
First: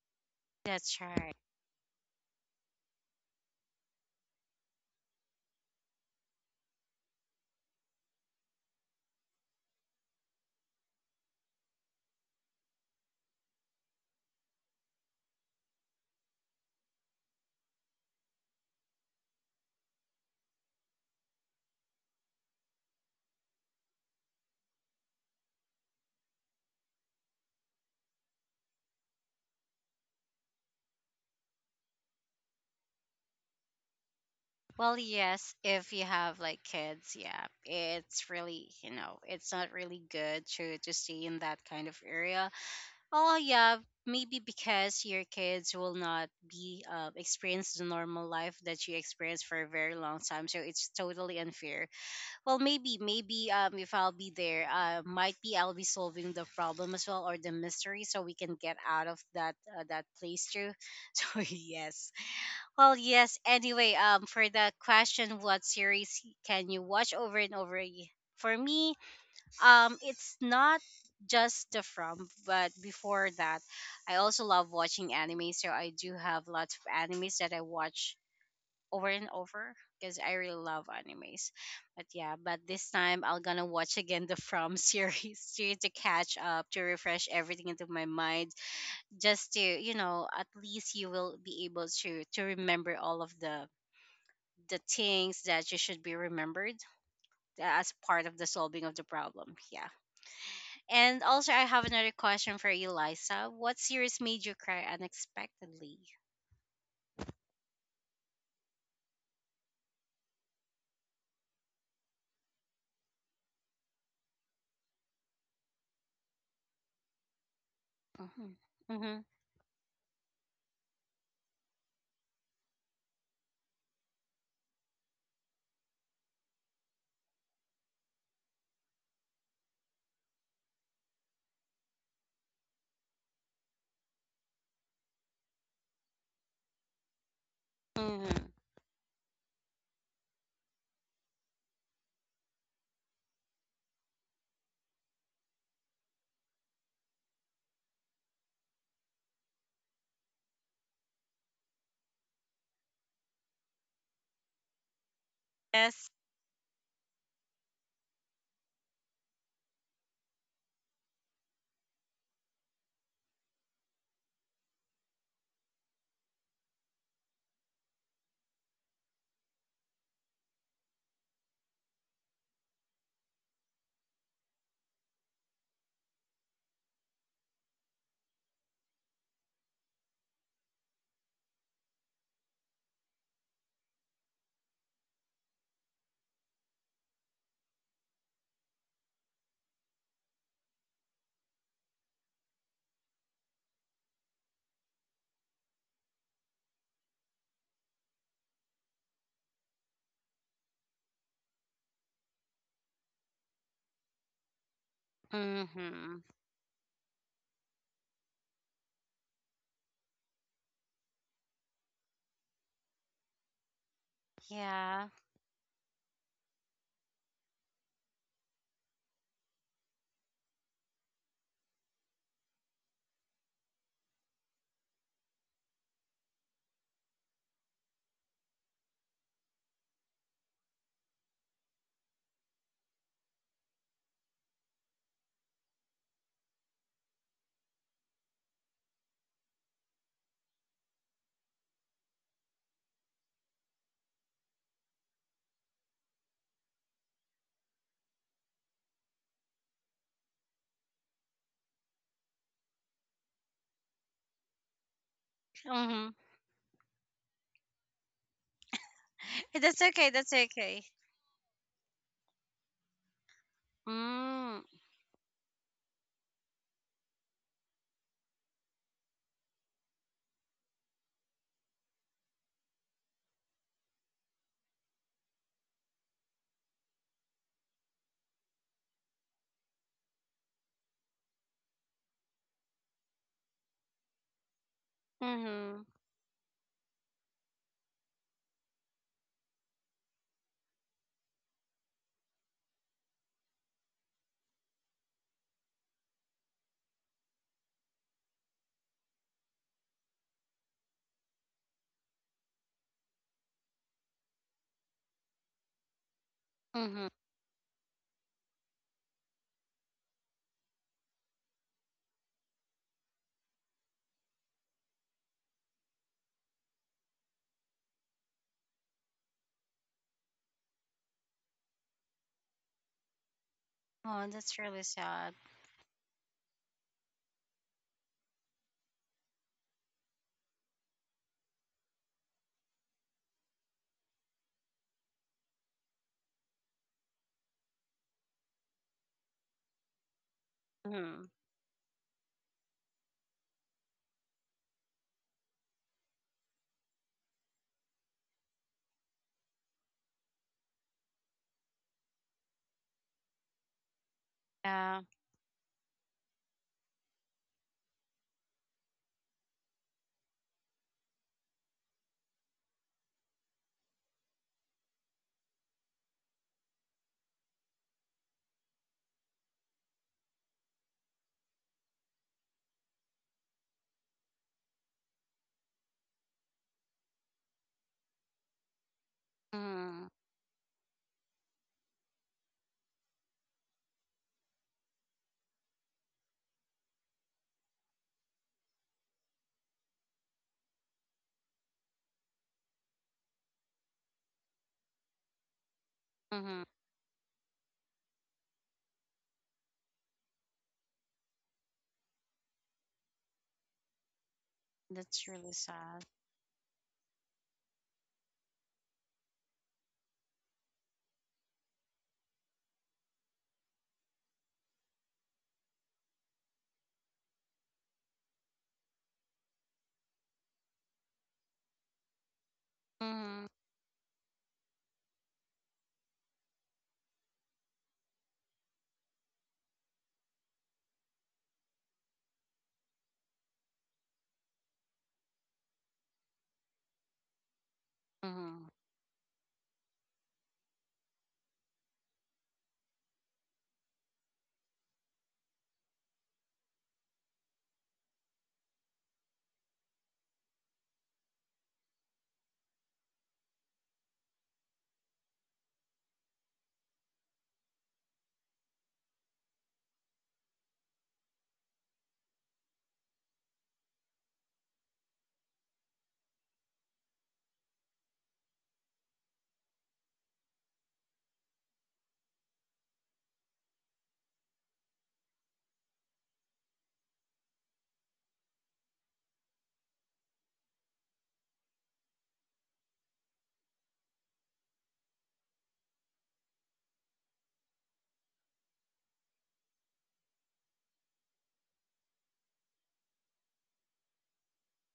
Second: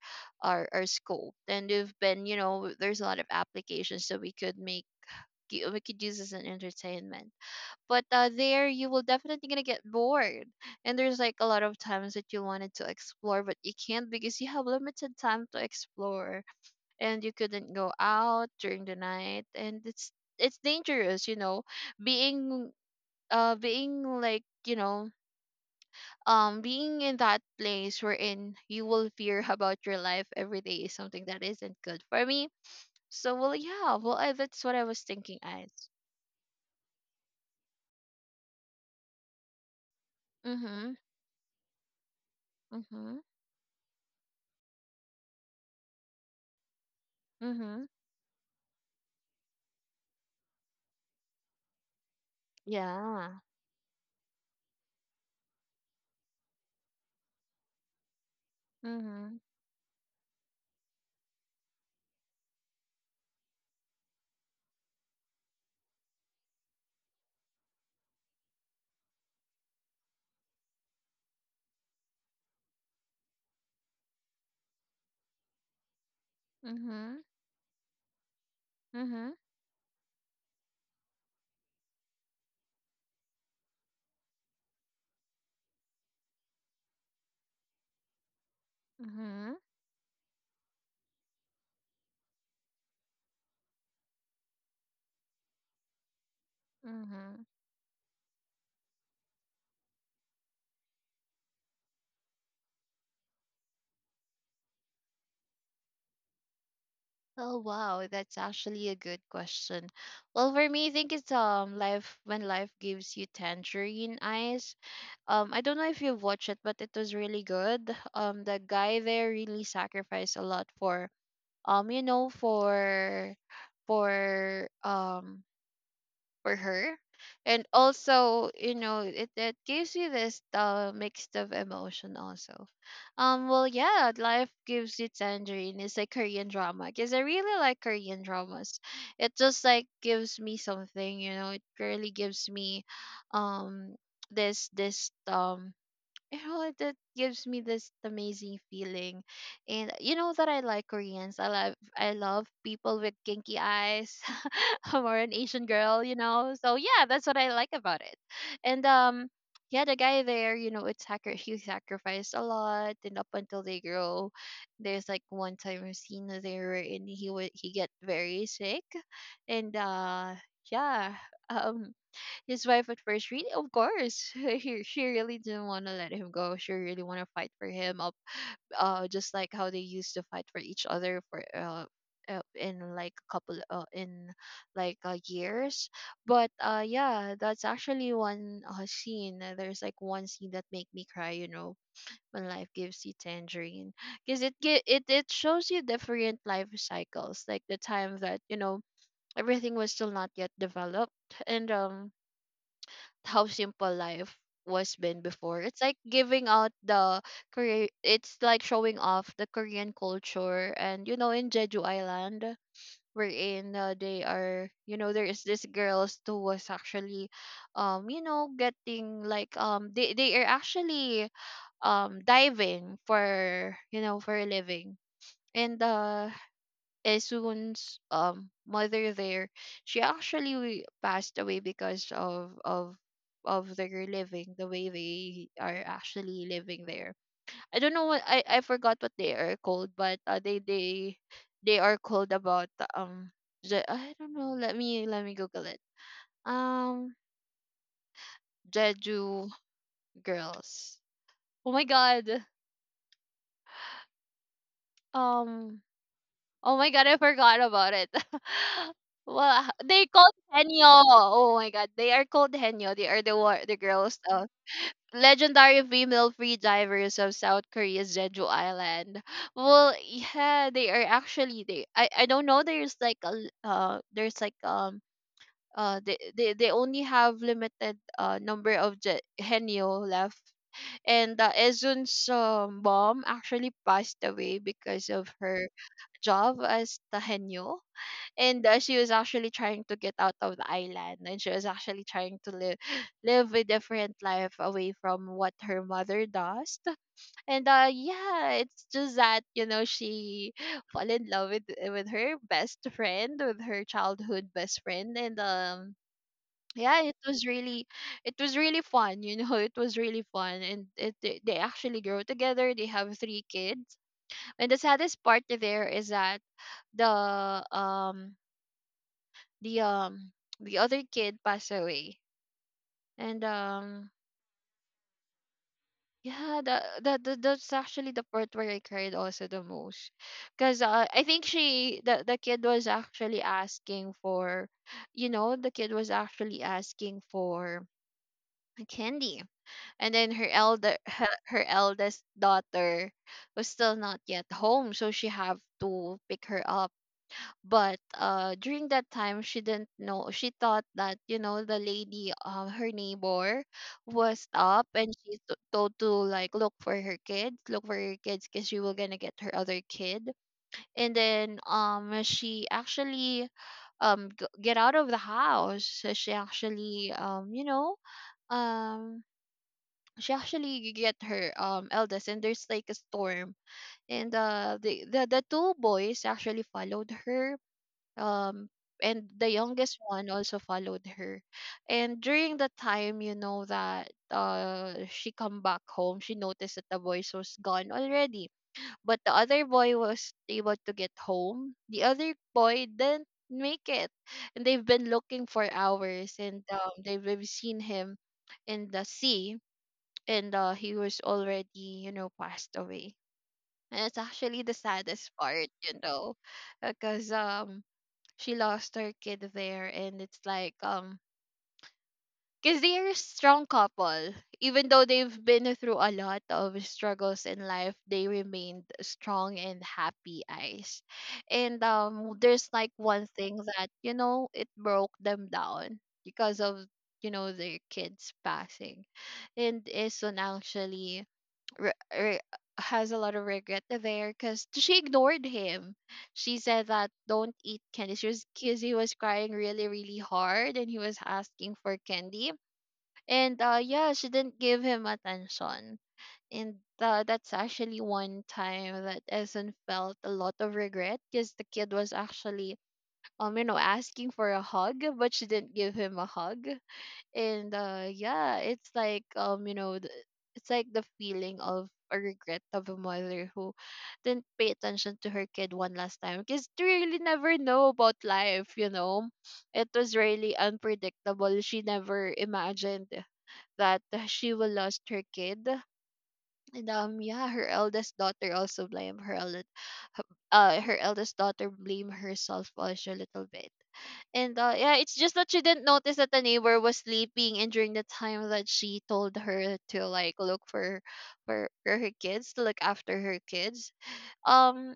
Speaker 2: our
Speaker 1: that's
Speaker 2: scope,
Speaker 1: right.
Speaker 2: and we've been, you know, there's a lot of applications that we could make we could use as an entertainment. But there you will definitely gonna get bored, and there's like a lot of times that you wanted to explore, but you can't because you have limited time to explore, and you couldn't go out during the night, and it's dangerous, you know, being being like you know being in that place wherein you will fear about your life every day is something that isn't good for me. So well yeah, well I, that's what I
Speaker 1: Well,
Speaker 2: was thinking
Speaker 1: yes,
Speaker 2: as
Speaker 1: if you have like kids, yeah, it's really, you know, it's not really good to
Speaker 2: mhm
Speaker 1: stay in that kind of area.
Speaker 2: mhm
Speaker 1: Oh, yeah, maybe because your kids will not be experience the
Speaker 2: mhm
Speaker 1: normal life that you experience for a very long time, so it's totally unfair. Well, maybe,
Speaker 2: yeah
Speaker 1: maybe if I'll be there, might be I'll be solving the problem as well or the mystery, so we can get out of
Speaker 2: mhm
Speaker 1: that that place too. So yes. Well, yes. Anyway, for the question, what series can you watch over and over? For me, it's not just the From, but before that, I also love watching anime. So I do have lots of
Speaker 2: mhm
Speaker 1: animes that I watch over and
Speaker 2: mhm
Speaker 1: over because I really love animes. But yeah, but this time I'm gonna watch again the From series to catch up, to refresh everything into my mind just
Speaker 2: mhm
Speaker 1: to you know at least you will be able to remember all of the things that you should be remembered
Speaker 2: mhm.
Speaker 1: as part of the solving of the problem. Yeah. And also, I have another question for you, Liza. What series made you cry unexpectedly?
Speaker 2: Oh wow, that's actually a good question. Well, for me, I think it's life when life gives you tangerine eyes. I don't know if you've watched it, but it was really good.
Speaker 1: Mm-hmm.
Speaker 2: The guy
Speaker 1: Mm-hmm.
Speaker 2: there really sacrificed a lot for um, you know, for for um for her. And also, you know, it gives you this mixed of emotion also. Yeah, life gives you tangerine. It's a Korean drama because I really like Korean
Speaker 1: Mm-hmm.
Speaker 2: dramas. It just like gives me something, It really gives me, um, this this you know like, that gives me this amazing feeling. And you know that I like Koreans. I love, I love people with kinky eyes. I'm more an Asian girl,
Speaker 1: Yes.
Speaker 2: you know, so yeah, that's what I like about it. And yeah, the guy there, you know, it's Hacker. He sacrificed a lot, and up until they grow, there's like one time I've seen that they were in, he get very sick. And yeah um his wife at first, really, of course, he she really didn't want to let him go. She really want to fight for him, just like how they used to fight for each other for in like a couple in like years. But yeah, that's actually one scene. There's like one scene that make me cry. You know, when life gives you tangerine, because it gi- it shows you different life cycles, like the time that, you know, everything was still not yet developed, and how simple life was been before. It's like
Speaker 1: Mm-hmm.
Speaker 2: giving out the Korea. It's like showing off the Korean culture, and you know, in Jeju Island, wherein they are, you
Speaker 1: Yeah.
Speaker 2: know, there is this girls who was actually, you know, getting like they are actually diving for, you know, for a living. And Esun's mother there, she actually passed away because of their living, the way they are actually living there. I don't know what I forgot what they are called, but they are called about I don't know. Let me Google it. Um, Jeju girls. Oh my God. Um,
Speaker 1: Mm-hmm.
Speaker 2: Oh my god, I forgot about it. Well,
Speaker 1: That's
Speaker 2: they
Speaker 1: okay. That's
Speaker 2: called
Speaker 1: okay.
Speaker 2: Henyo. Oh my god, they are called Henyo. They are the the girls,
Speaker 1: Mm.
Speaker 2: legendary female free divers of South Korea's Jeju Island. Well, yeah, they are actually they. I don't know. There's like a there's like they only have limited number of Henyo left. And Ezun's mom actually passed away because of her
Speaker 1: Mm-hmm.
Speaker 2: job as the henyo. And she was actually trying to get out of the island, and she was actually trying to live live a different life away from what her mother does. And yeah, it's just that, you know, she fall in love with her best friend, with her childhood best friend. And yeah,
Speaker 1: Mm-hmm.
Speaker 2: it was really, it was really fun, you know. It was really fun, and it, they actually grow together. They have three kids. And the saddest part there is that the um the um the other kid passed away. And
Speaker 1: Oh, that's really sad.
Speaker 2: yeah, that's actually the part where I cried also the most, because I think she the kid was actually asking for, you know, the kid was actually asking for candy. And then
Speaker 1: Mm-hmm.
Speaker 2: her, her eldest daughter was still not yet home, so she have to pick her up. But during that time she didn't know. She thought that, you know, the lady, her neighbor, was up,
Speaker 1: Yeah.
Speaker 2: and she told to like look for her kids, look for her kids, because she was gonna get her other kid. And then she actually get out of the house. So she actually, you know, um she actually get her eldest. And there's like a storm. And the two boys actually followed her, um and the youngest
Speaker 1: Mm-hmm.
Speaker 2: one also followed her. And during the time, you know, that she come back home, she noticed that the boys was gone already. But the other boy was able to get home. The other boy didn't make it. And they've been looking for hours,
Speaker 1: Mm-hmm.
Speaker 2: and they've seen him in the sea. And he was already, you know, passed away. And it's actually the
Speaker 1: That's
Speaker 2: saddest
Speaker 1: really
Speaker 2: part, you
Speaker 1: sad.
Speaker 2: know, because she lost her kid there, and it's like, because they are a strong couple. Even though they've been through a lot of struggles in life, they remained strong and happy eyes. And there's like one
Speaker 1: Mm-hmm.
Speaker 2: thing that, you know, it broke them down because of, you know, their kids passing. And Isun actually re- re- has a lot of regret there because she ignored him. She said that don't eat candy. She was,
Speaker 1: Mm-hmm.
Speaker 2: because he was crying really, really hard and he was asking for candy. And yeah, she didn't give him attention. And that's actually one time that Essen felt a lot of regret, because the kid was actually, you know, asking for a hug, but she didn't give him a hug. And yeah, it's like, you know, it's like the feeling of a regret of a mother who didn't pay attention to her kid one last time, because you really never know about life, you know. It was really unpredictable. She never imagined that she will lost her kid. And yeah, her eldest daughter also her eldest daughter blame herself also a little bit. And yeah, it's just that she didn't notice that the neighbor was sleeping. And during the time that she told her to like look for for her kids, to look after her kids, um,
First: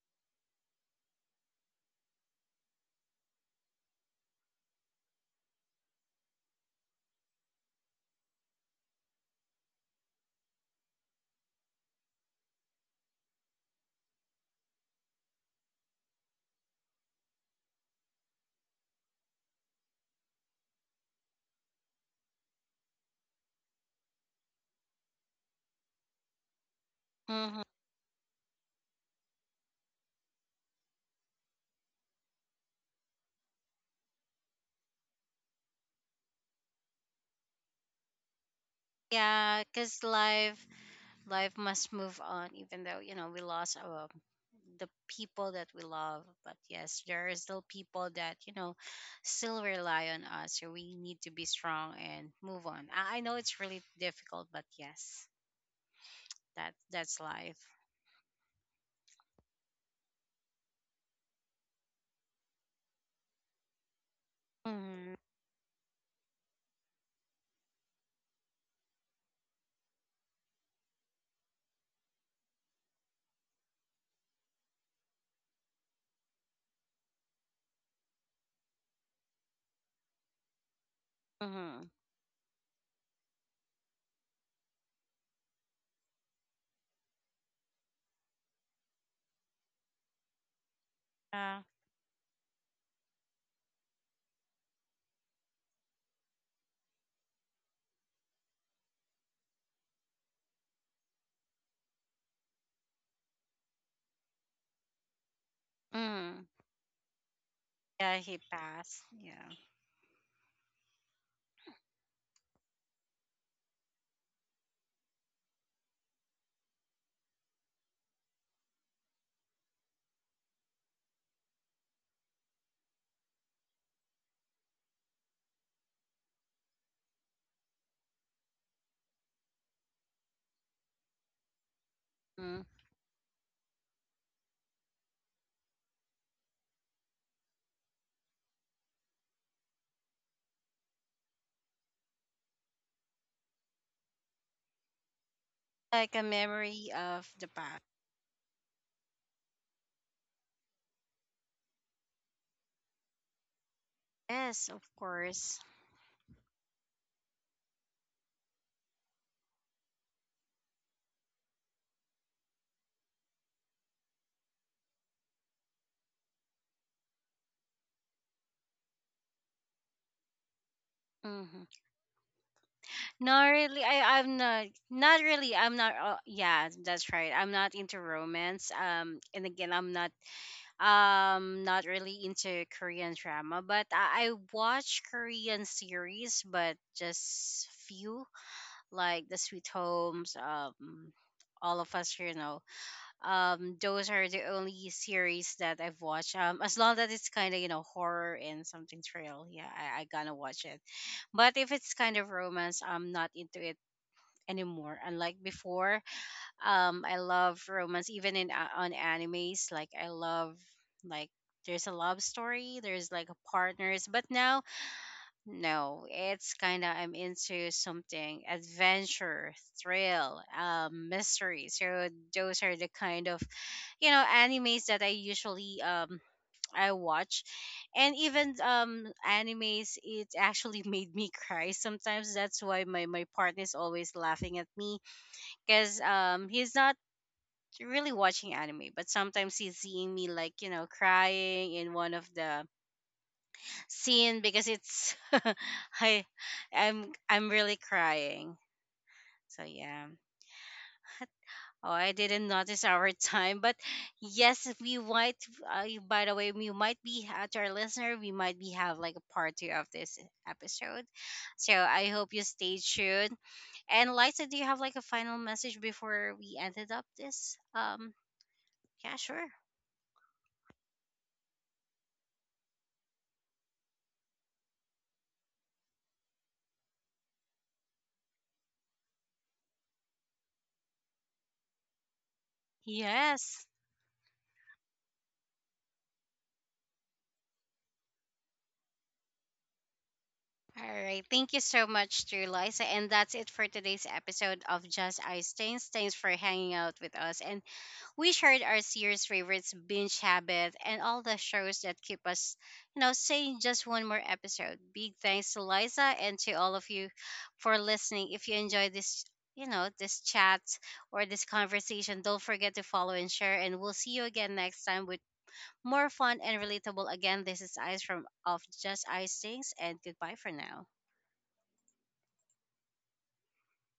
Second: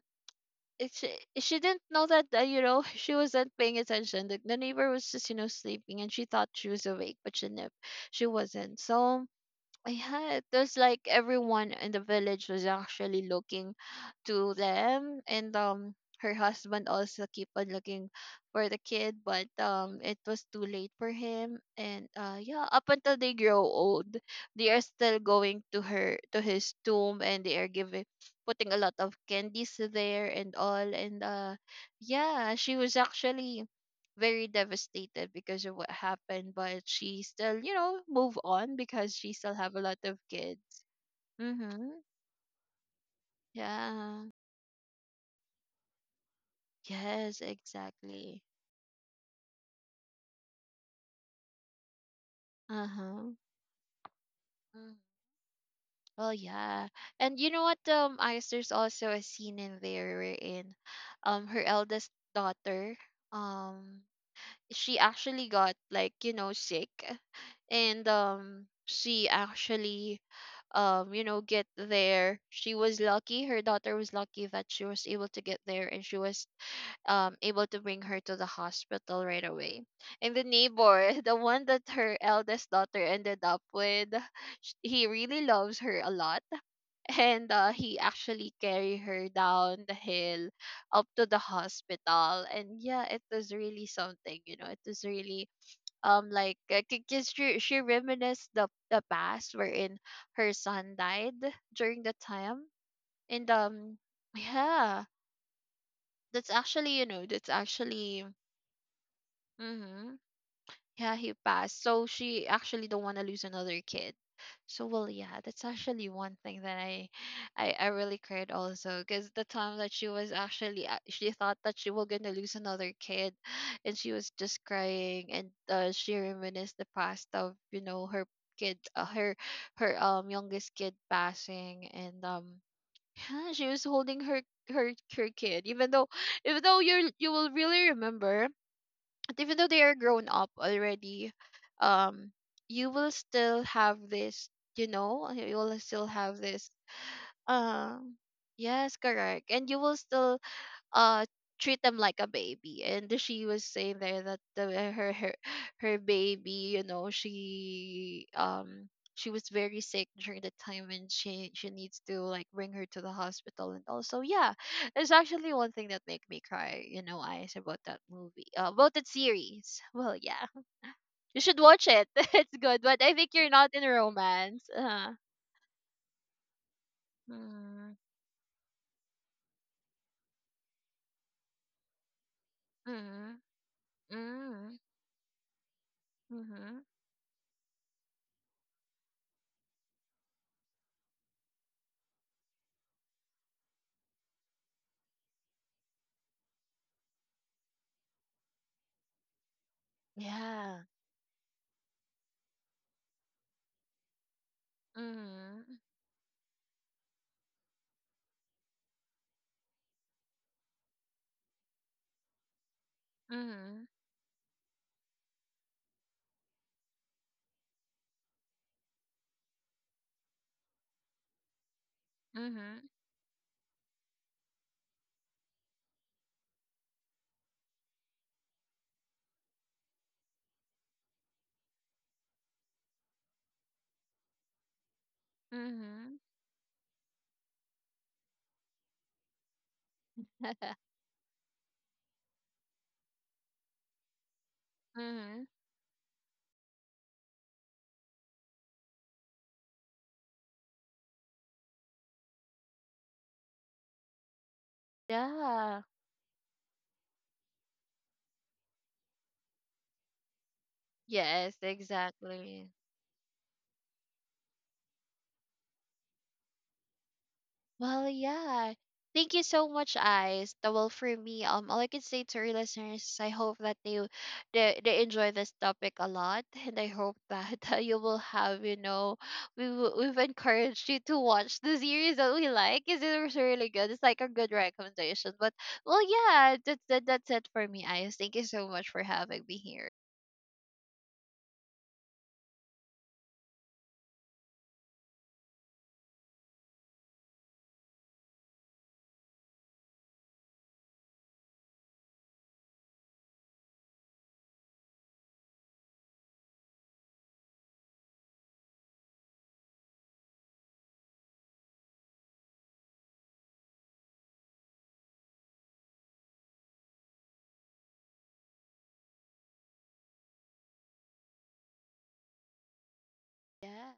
Speaker 2: it, she she didn't know that, you know, she wasn't paying attention. The neighbor was just, you know, sleeping, and she thought she was awake, but she wasn't. So yeah, it was like everyone in the village was actually looking to them, and her husband also keep on looking for the kid, but it was too late for him. And yeah, up until they grow old, they are still going to his tomb, and they
Speaker 1: Mm-hmm.
Speaker 2: are giving, putting a lot of candies there and all. And yeah, she was actually very devastated because of what happened, but she still, you know, move on because she still
Speaker 1: Yeah,
Speaker 2: have a lot
Speaker 1: because
Speaker 2: of
Speaker 1: life
Speaker 2: kids.
Speaker 1: life must
Speaker 2: Mhm.
Speaker 1: move on even though you know we lost our
Speaker 2: Yeah.
Speaker 1: the people that we love. But yes, there are
Speaker 2: Yes,
Speaker 1: still people that
Speaker 2: exactly.
Speaker 1: you know still rely on us, so we need to be strong and move on. I
Speaker 2: Uh-huh.
Speaker 1: know it's really difficult, but
Speaker 2: Mhm.
Speaker 1: yes,
Speaker 2: Well,
Speaker 1: that
Speaker 2: yeah.
Speaker 1: that's
Speaker 2: And you
Speaker 1: life.
Speaker 2: know what, Ice, there's also a scene in there wherein her eldest daughter um she
Speaker 1: Mm-hmm.
Speaker 2: actually got like, you know, sick. And she actually, you know, get there. She was lucky, her daughter was lucky that she was able to get there, and she was able to bring her to the hospital right away. And the neighbor, the one that
Speaker 1: Mm-hmm.
Speaker 2: her eldest daughter ended up with, he really loves her a lot. And he actually carried her down the hill up to the
Speaker 1: Yeah.
Speaker 2: hospital. And yeah, it was really something, you know. It was really um like because she reminisced the past wherein her son died during the time. And yeah,
Speaker 1: Mm-hmm.
Speaker 2: that's actually, you know, that's
Speaker 1: Yeah
Speaker 2: actually,
Speaker 1: he passed yeah.
Speaker 2: mhm, yeah, he passed. So she actually don't want to lose another kid. So well, yeah, that's actually one thing that I really cried also, because the time that she was actually, she thought that she was gonna lose another kid, and she was just crying. And she reminisced the past of, you know, her kid, her youngest kid passing. And
Speaker 1: Mm.
Speaker 2: yeah, she was holding her kid. Even though, even though, you will really remember, even though they are grown up already, um, you will still have this, you know, you will still
Speaker 1: Like a
Speaker 2: have this.
Speaker 1: memory of the past.
Speaker 2: Uh, yes, correct. And you will still uh treat them like a baby. And she was saying there that the,
Speaker 1: Yes of
Speaker 2: her her
Speaker 1: course.
Speaker 2: her baby, you know, she, she was very sick during the time, and she needs to like bring her to the hospital. And also yeah, there's actually one thing that make me cry, you know, eyes about that movie, about that series. Well, yeah, you should
Speaker 1: Hmm.
Speaker 2: watch it. It's good, but I think
Speaker 1: No,
Speaker 2: you're not
Speaker 1: really,
Speaker 2: in
Speaker 1: I'm
Speaker 2: romance,
Speaker 1: not. Not really. I'm not. Yeah, that's right. I'm not
Speaker 2: mm,
Speaker 1: into romance. And again, I'm not. Not really into Korean
Speaker 2: mm,
Speaker 1: drama. But I
Speaker 2: mm,
Speaker 1: watch Korean series, but
Speaker 2: mm-hmm.
Speaker 1: just few, like The Sweet Homes. All of us, you know. Those are the only series that I've watched. As long as it's kind of you know horror and something thrill, yeah, I gonna watch it.
Speaker 2: Yeah,
Speaker 1: But if it's kind of romance, I'm not into it anymore. Unlike
Speaker 2: mm,
Speaker 1: before, I love romance even in on animes. Like I love like there's a love story, there's like
Speaker 2: mm.
Speaker 1: partners, but now no, it's kind of I'm into something adventure, thrill, mystery. So those are the
Speaker 2: Mhm,
Speaker 1: kind of you know animes that I usually I watch. And even animes it actually made me cry sometimes. That's why my partner is always laughing at me because
Speaker 2: mhm.
Speaker 1: he's not really watching anime, but sometimes he's seeing me like you
Speaker 2: Mhm.
Speaker 1: know crying in one of the scene because it's i I'm really crying. So yeah, oh I didn't notice our time. But yes, if we might
Speaker 2: Yeah.
Speaker 1: by the way, we might be to our listener, we might be have like a part two of this episode.
Speaker 2: Yes,
Speaker 1: So I hope you
Speaker 2: exactly.
Speaker 1: stay tuned. And Liza, do you have like a final message before we ended up this
Speaker 2: Well, yeah.
Speaker 1: yeah
Speaker 2: Thank you
Speaker 1: sure.
Speaker 2: so much, Ice. That Well, for me, all I can say to our listeners is I hope that they enjoy this topic a lot. And I hope that you will have, you know, we've encouraged you to watch the series that we like. Is it was
Speaker 1: Yes.
Speaker 2: really good? It's like a good recommendation. But well, yeah, that, that's it for me, Ice. Thank you so much for having me here.
Speaker 1: All right. Thank you so much to Liza. And that's it for today's episode of Just Ice Things. Thanks for hanging out with us. And we shared our series favorites, binge habit, and all the shows that keep us, you know, saying just one more episode. Big thanks to Liza and to all of you for listening. If you enjoyed this, you know, this chat or this conversation, don't forget to follow and share. And we'll see you again next time with more fun and relatable. Again, this is Ice from Of Just Icings, and goodbye for now.
Speaker 2: Yeah.